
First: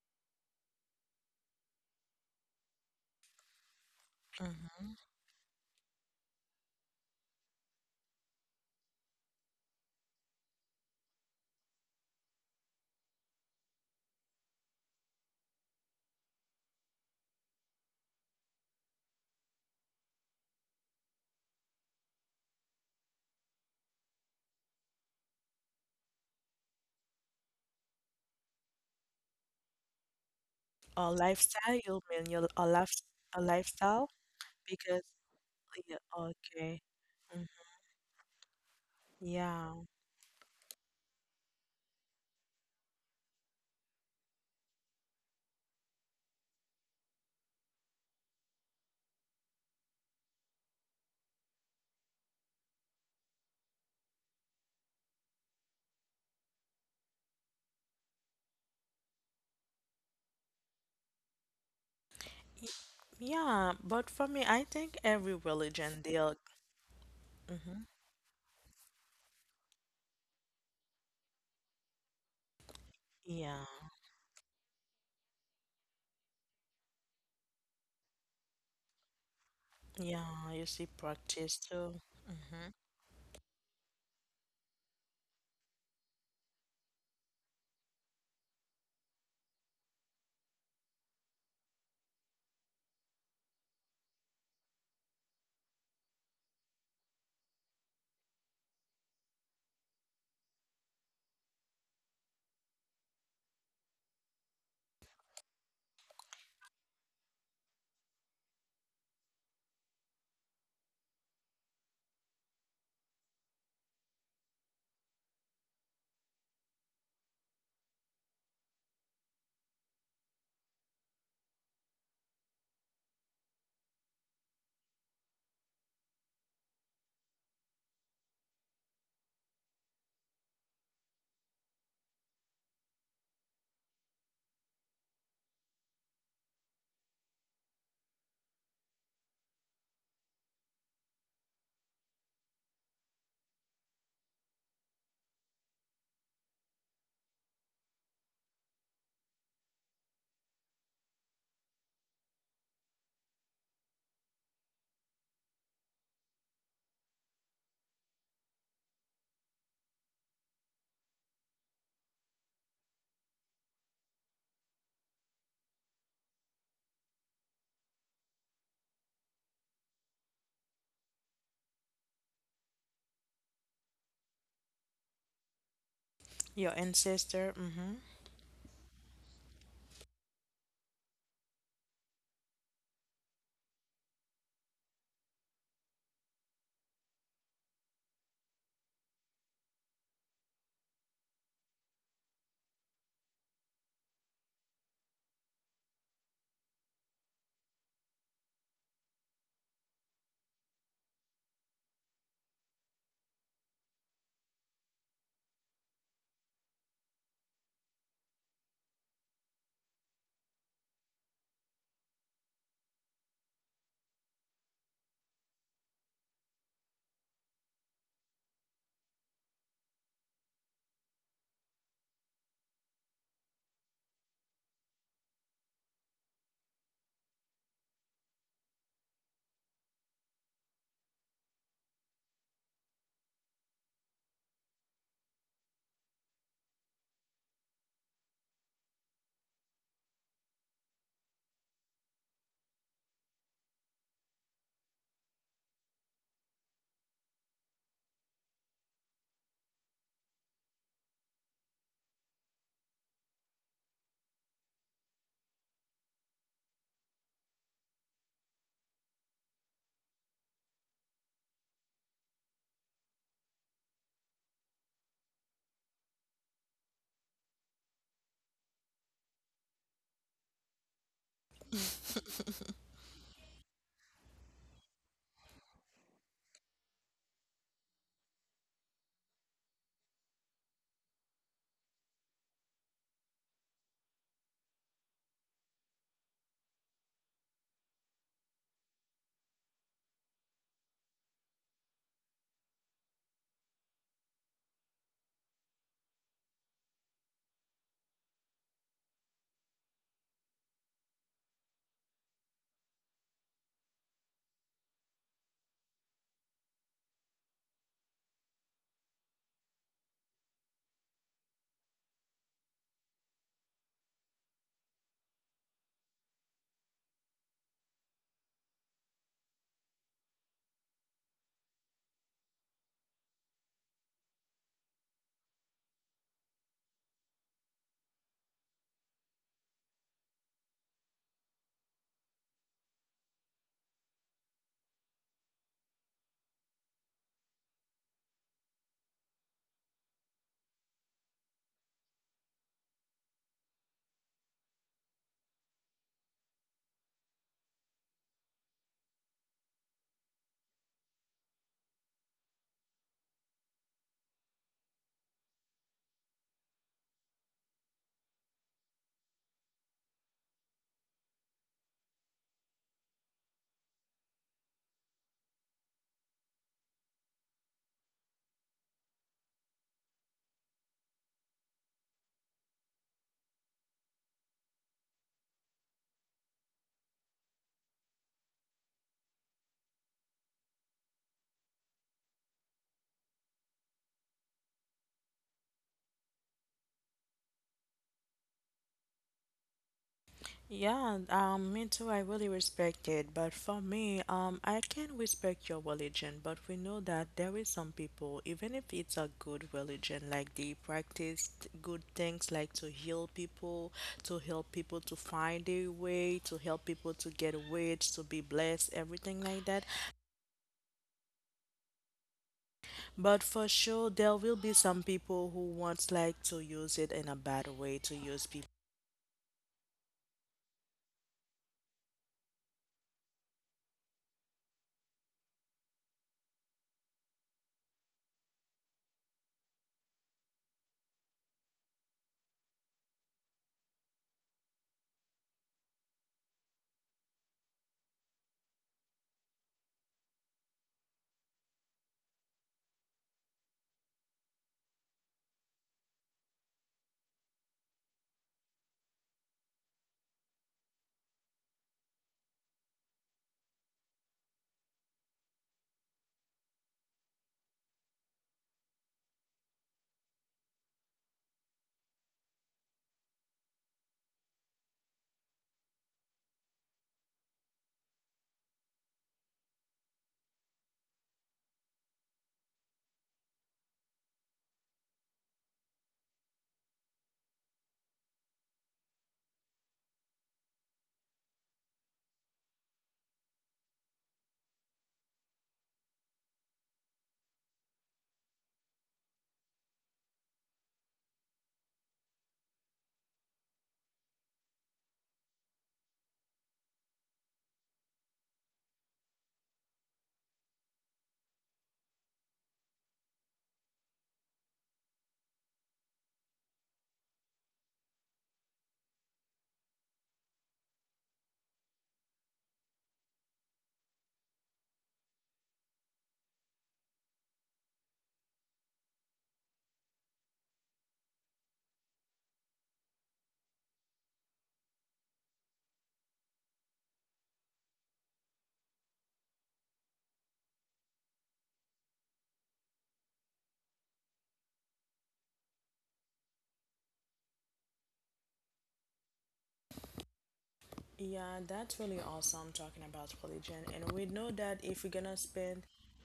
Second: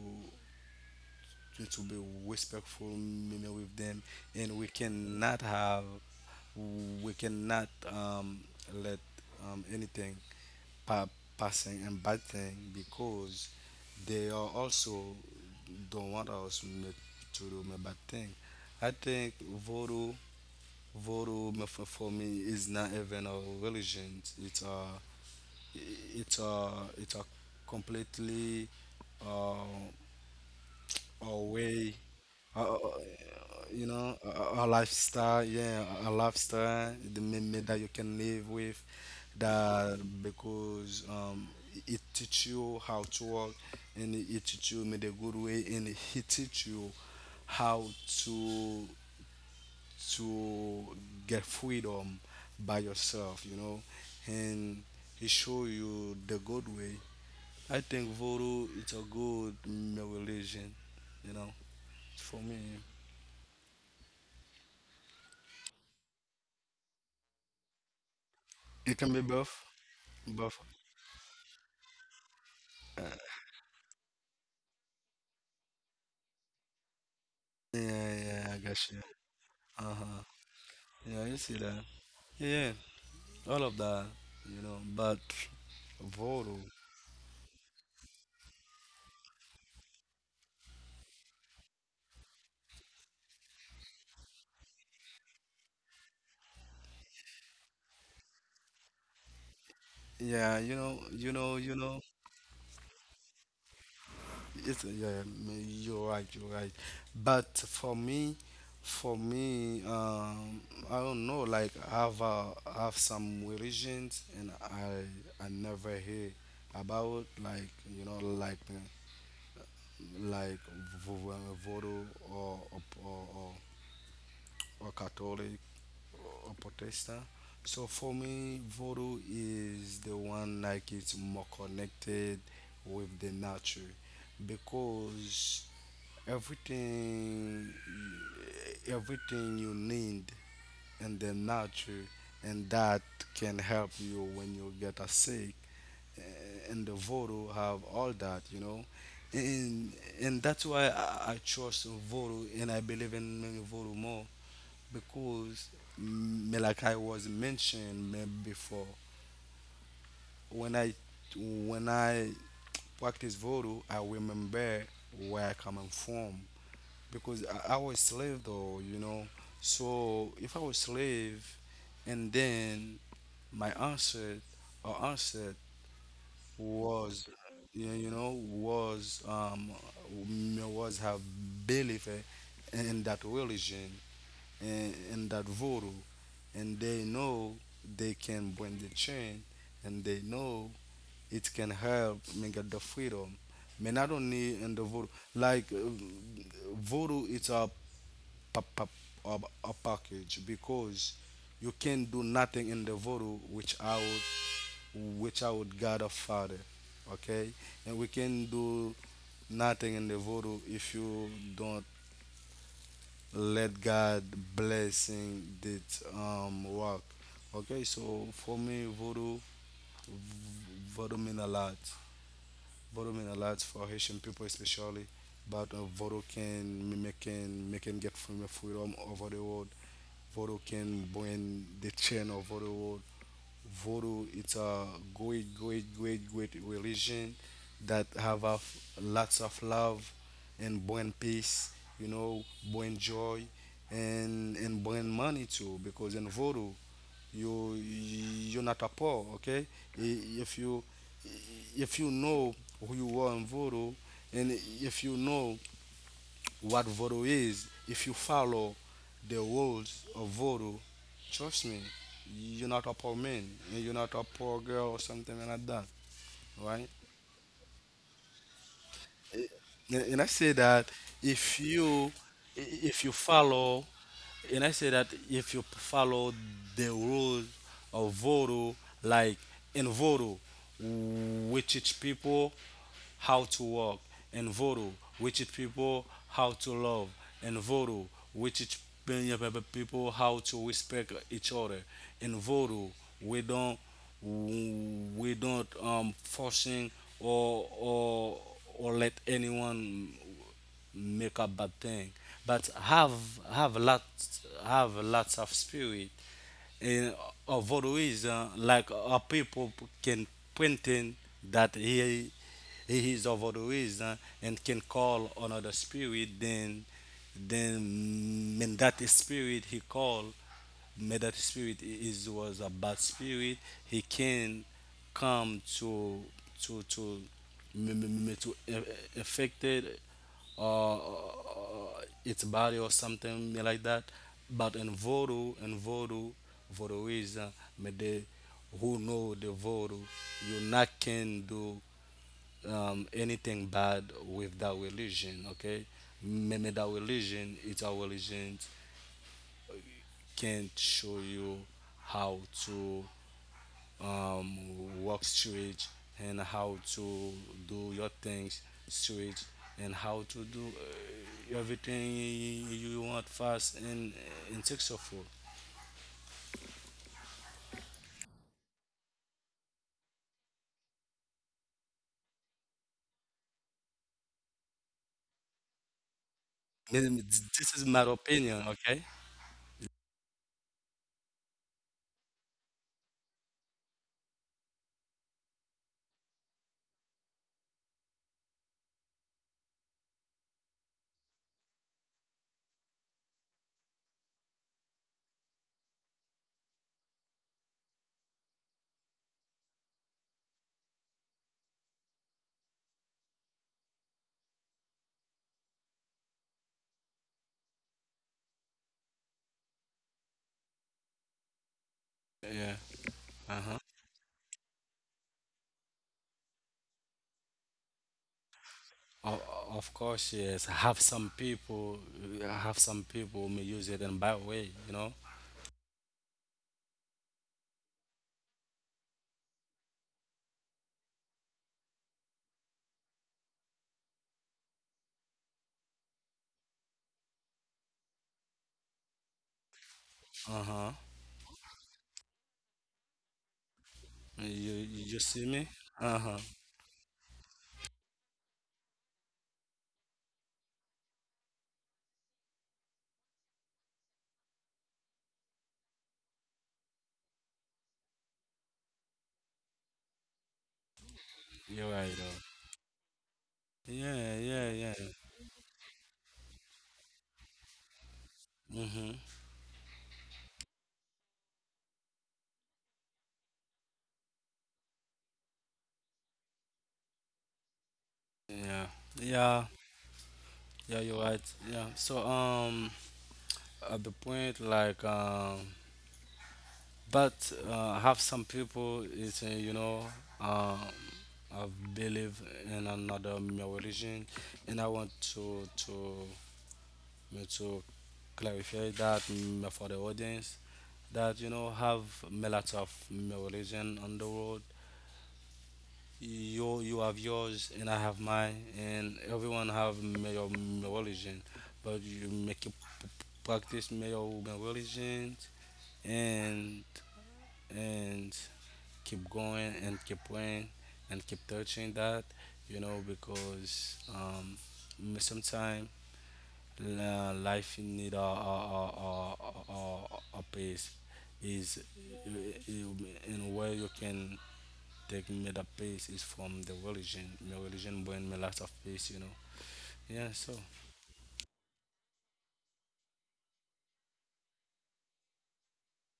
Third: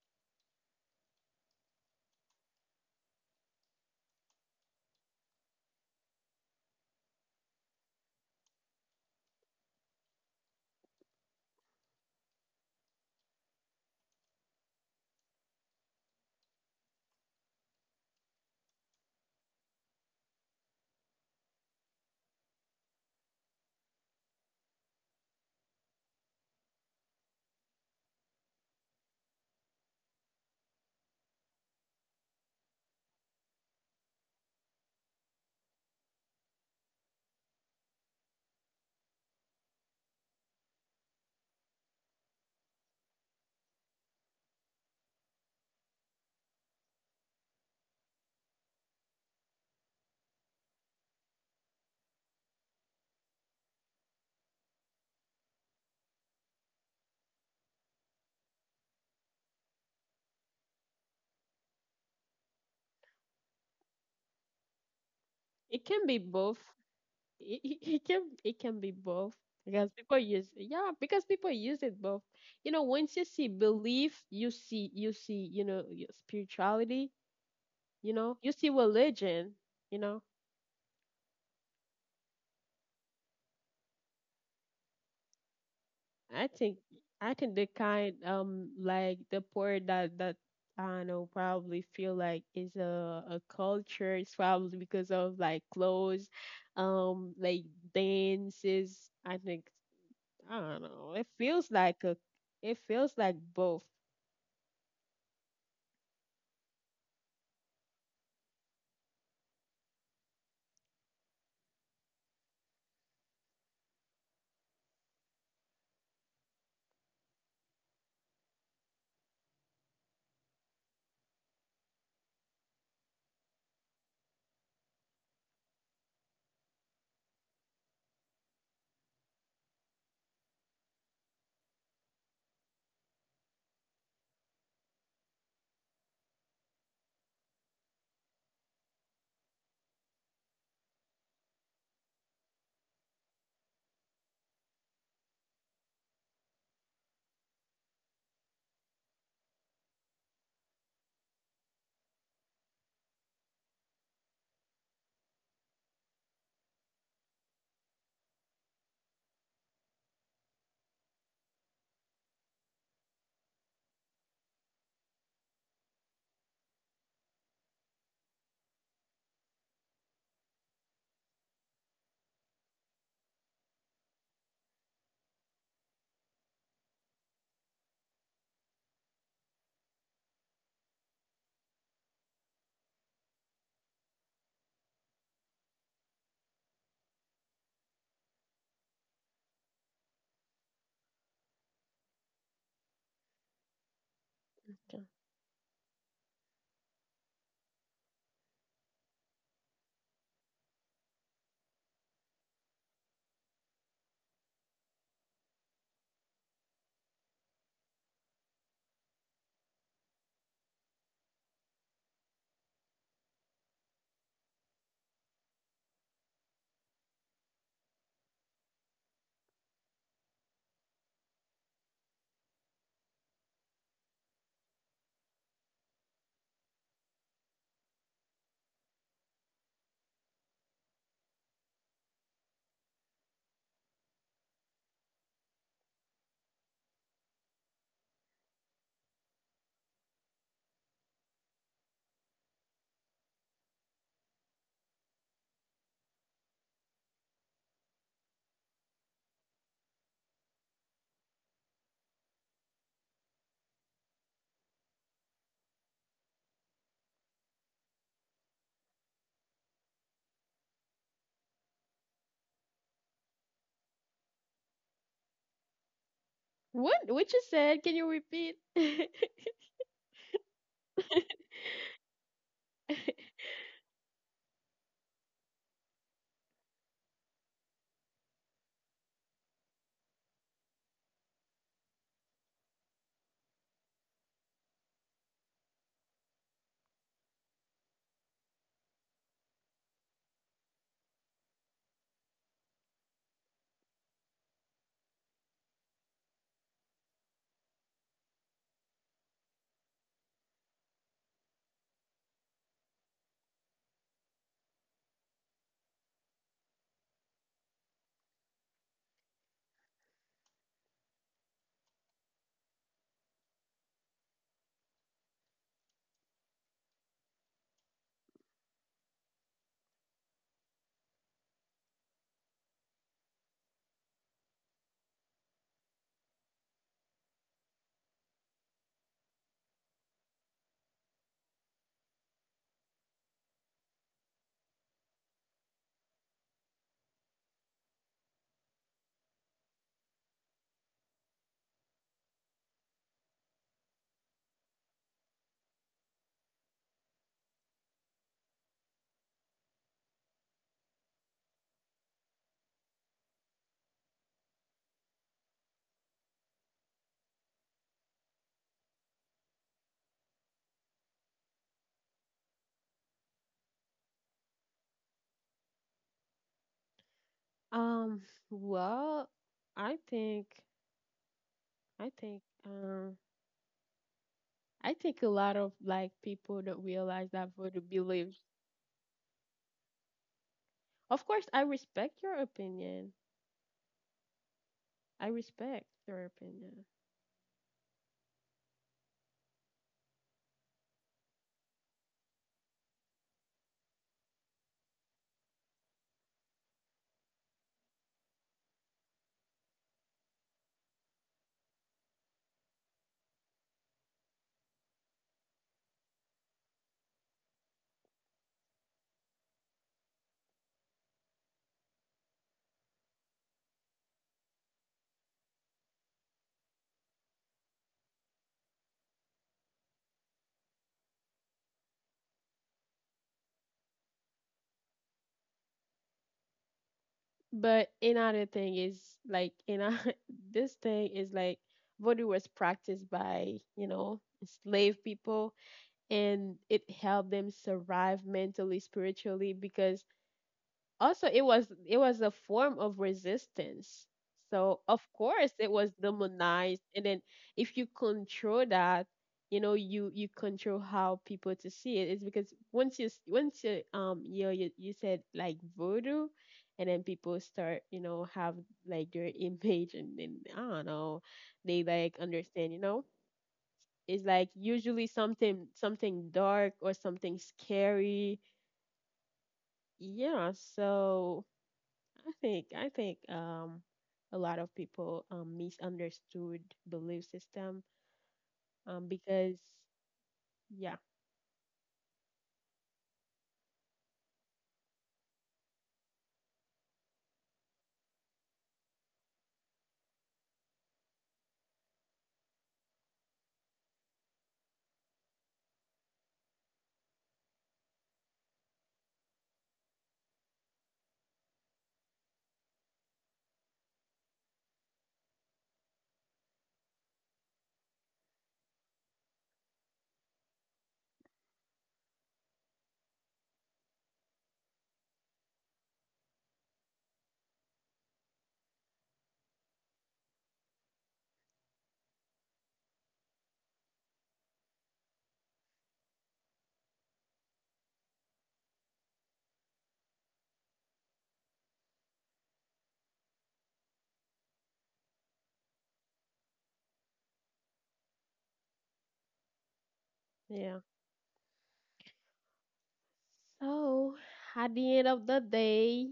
B: to, to be respectful you with them, and we
A: mhm.
B: cannot have we cannot um, let um, anything pa- passing and bad thing because they are also don't want us ma- to do my bad thing. I think voodoo, voodoo ma- for for me is not even a religion. It's a, it's a, it's a completely uh,
A: Or
B: a
A: lifestyle,
B: way,
A: you mean your a
B: uh,
A: life, a
B: you
A: lifestyle
B: know, a, a a
A: because
B: lifestyle, yeah,
A: yeah,
B: a a
A: okay.
B: lifestyle, the
A: Mhm.
B: meme that you can live with,
A: Yeah,
B: that because um, it teach you how to work, and it it teach you in a good way, and it teach you how to to get freedom by yourself, you know, and it show you the good way. I think voodoo is a good mm, religion, you know, for me.
A: yeah, but for me, I think every
C: It
A: religion
C: can be
A: they'll,
C: both. It, it
A: hmm,
C: it can it can be
B: It can be
C: both,
B: both.
C: because people use,
B: But
C: yeah, because people use it both. You know, once you see
A: yeah,
C: belief, you see you see, you know, your spirituality. You
B: yeah,
C: know, you
B: yeah, I
C: see
B: got you.
C: religion. You know.
B: Uh-huh.
A: yeah, you see,
B: Yeah, you
A: practice
B: see that.
A: too. Hmm.
B: Yeah, all of that, you know, but
C: I
B: Voodoo.
C: think I think the kind, um like the part that that I don't know, probably feel like is a a culture. It's probably because of like clothes, um like dances. I think,
B: Yeah,
C: I
B: you
C: don't
B: know,
C: know. It
B: you know,
C: feels
B: you know,
C: like a it feels like both.
B: it's yeah, m- you're right, you're right. But for me, for me, um, I don't know, like I have uh, I have some religions and I I never hear about like you know like uh, like vo- vo- voodoo or or or, or or Catholic or protester. So for me, Voodoo is the one like it's more connected with the nature because everything everything you need in the nature and that can help you when you get a sick eh, and the voodoo have all that, you know. and and that's why I, I trust voodoo and I believe in voodoo more because mm, like I was mentioned mm, before, when I when I practice voodoo, I remember where I coming from because I, I was slave though, you know. So if I was slave, and then my ancestor or ancestor
A: Your
B: was,
A: ancestor,
B: you
A: mm-hmm.
B: know, you know, was um was have belief in that religion in, in that voodoo, and they know they can bring the change, and they know it can help me get the freedom. Man, I don't need in the voodoo. Like uh, voodoo, it's a, pa- pa- a, a package because you can not do nothing in the voodoo which I would which I would God a father, okay? And we can do nothing in the voodoo if you don't let God blessing that um work. Okay, so for me, voodoo, voodoo mean a lot. Voodoo mean a lot for Haitian people especially. But uh, voodoo can make can make can get from freedom over the world. Voodoo can bring the chain over the world. Voodoo it's a great, great, great, great religion that have a f- lots of love and bring peace, you know, bring joy and and bring money too. Because in Voodoo you you're not a poor, okay? I- If you if you know who you are in Voodoo and if you know what voodoo is, if you follow the rules of voodoo, trust me, you're not a poor man, you're not a poor girl or something like that, right?
C: What what you said? Can you repeat?
B: And and I say that if you if you follow, and I say that if you follow the rules of voodoo, like in voodoo, we teach people how to walk. In voodoo, we teach people how to love. In voodoo, we teach pe- pe- pe- people how to respect each other. In voodoo, we don't we don't um forcing or or or let anyone make a bad thing but have have lots have lots of spirit and of all reason like a people can pointing that he he is of all reason and can call another spirit then then mean that spirit he called may that spirit is was a bad spirit he can come to to to m- m- m- to a- a- affected or uh, its body or something like that. But in Voodoo, in Voodoo, Voodoo is uh, may they who know the Voodoo, you not can do um, anything bad with that religion. Okay, maybe that religion, it's our religion, can't show you how to um, work straight and how to do your things straight and how to do uh, everything you want fast and uh, and successful.
C: Um, well, I think I think um I think a lot of like people don't realize
B: Then
C: that voodoo
B: This is my
C: believe.
B: opinion, okay?
C: Of course, I respect your opinion. I respect your opinion.
A: Yeah, um, me too. I really respect it. But for me, um, I can respect your religion, but we know that there is some people, even if it's a good religion, like they practice good things like to heal people, to help people to find their way, to help people to get rich, to be blessed, everything like that.
B: Yeah.
A: But for
B: Uh-huh.
A: sure, there will be some people who wants like to use it in a bad way, to use people.
B: Of, of course, yes. Have some people, have some people may use it in bad way, you know?
C: But another thing is, like, in a, this thing is like voodoo was practiced by, you know, slave people, and it helped them survive mentally, spiritually, because
B: Uh-huh.
C: also it was it was a form of resistance. So
B: You
C: of
B: you
C: course
B: see
C: it
B: me?
C: was
B: Uh-huh.
C: demonized, and then if you control that, you know, you you control how people to see it. It's because once you s- once you um you know, you, you said like voodoo, and then people start, you know, have like their image, and then I don't know, they
B: You're
C: like
B: right though.
C: understand, you know. It's
B: Yeah,
C: like
B: yeah, yeah.
C: usually something something dark, or something scary,
B: Mm-hmm.
C: yeah. So I think I think um a lot of people um misunderstood belief system,
B: Yeah.
C: um because,
B: Yeah.
C: yeah,
B: Yeah, you're right. Yeah. So um, at the point like um, but uh, have some people is uh, you know um, I believe in another religion, and I want to to me to clarify that mm, for the audience that you know have a lot of religion on the world. You you have yours and I have mine, and everyone have your religion, but you make practice my own religion and and keep going and keep praying and keep touching that, you know, because um sometimes uh, life need a, a, a, a, a, a pace is in where you can take me the pace is from the religion. My religion bring me lots of peace, you know, yeah so
C: yeah.
A: Yeah, that's really awesome talking about religion.
C: So,
A: And we know that
C: at
A: if we're
C: the end
A: gonna
C: of the
A: spend,
C: day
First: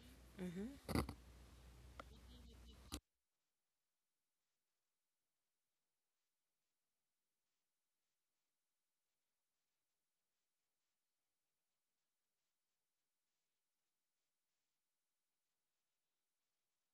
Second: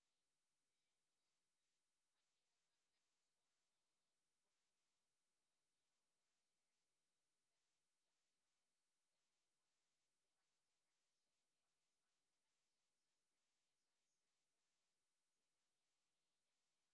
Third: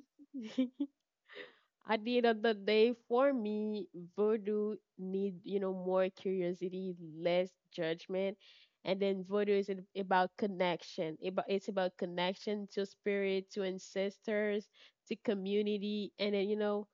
C: at the end of the day, for me, voodoo need, you know, more curiosity, less judgment, and then voodoo is ab- about connection. About it's about connection to spirit, to ancestors, to community, and then, you know,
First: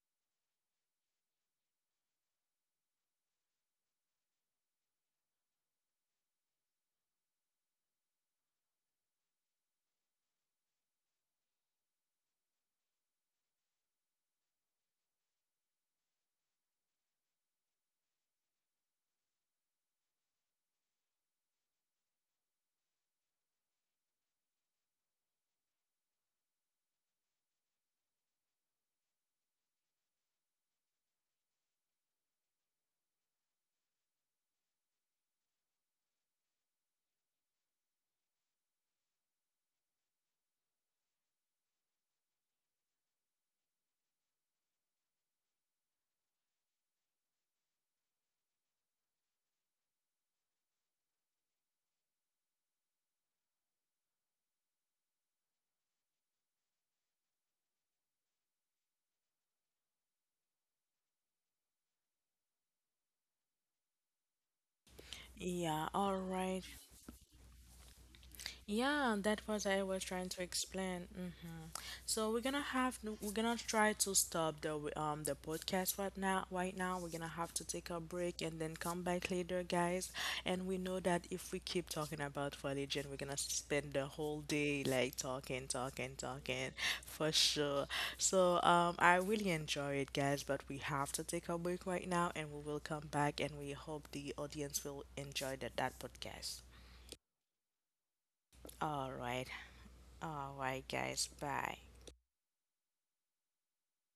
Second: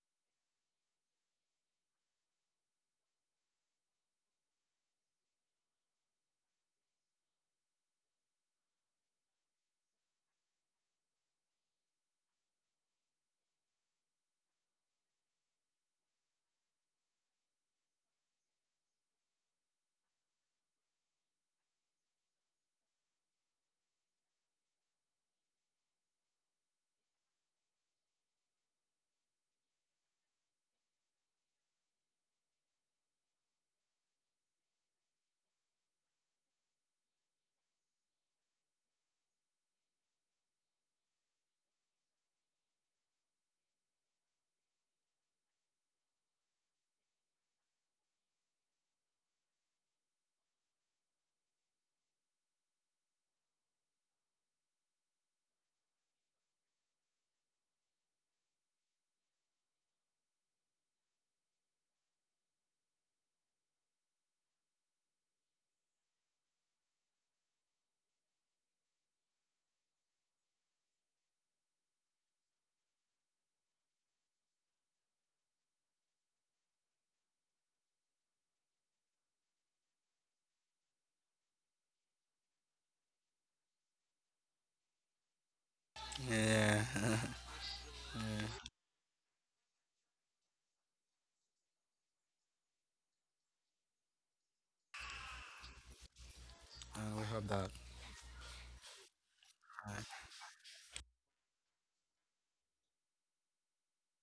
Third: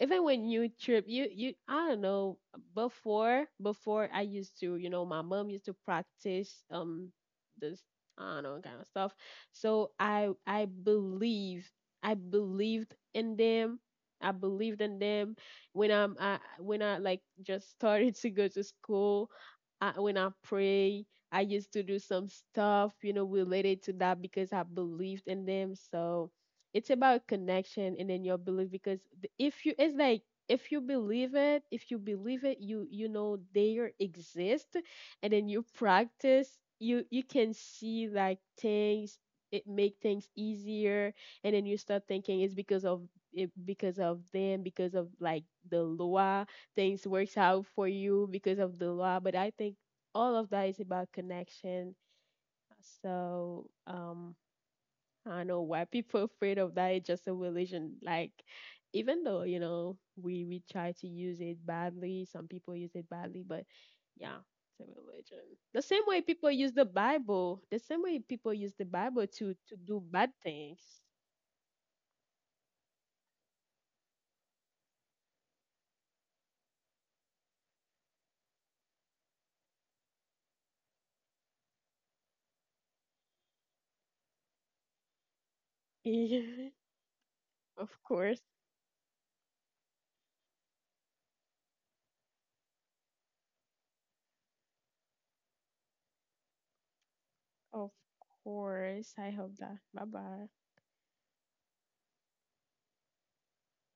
C: even when you trip, you you, I don't know. Before before, I used to, you know, my mom used to practice um this, I don't know, kind of stuff. So, I I believe I believed in them, I believed in them when I'm I, when I like just started to go to school. I, when I pray, I used to do some stuff, you know, related to that, because I believed in them. So it's about connection and then your belief, because the- if you, it's like, if you believe it, if you believe it, you you know they are exist, and then you practice. You you can see like things. It make things easier, and then you start thinking it's because of it, because of them, because of like the law, things works out for you because of the law. But I think all of that is about connection. So um I don't know why people are afraid of that. It's just a religion, like, even though, you know, we we try to use it badly, some people use it badly, but yeah, it's a religion. The
A: yeah,
C: same
A: all
C: way people
A: right.
C: use the Bible, the same way people use the
A: Yeah, that
C: Bible,
A: was
C: to
A: I
C: to
A: was
C: do
A: trying to
C: bad things.
A: explain. Hmm. So we're gonna have we're gonna try to stop the um the podcast right now. Right now, we're gonna have to take a break and then come back later, guys. And we know that if we keep talking about religion, we're gonna spend the whole day like talking, talking, talking,
B: yeah
C: Yeah,
B: yeah,
A: for sure.
C: of course.
A: So um, I really enjoy it, guys. But we have to take a break right now, and we will come back, and we hope the audience will enjoy that that podcast.
B: and we have that
C: Of
A: All
C: course.
A: right.
C: I hope that. Bye
A: All
C: bye.
A: right, guys. Bye.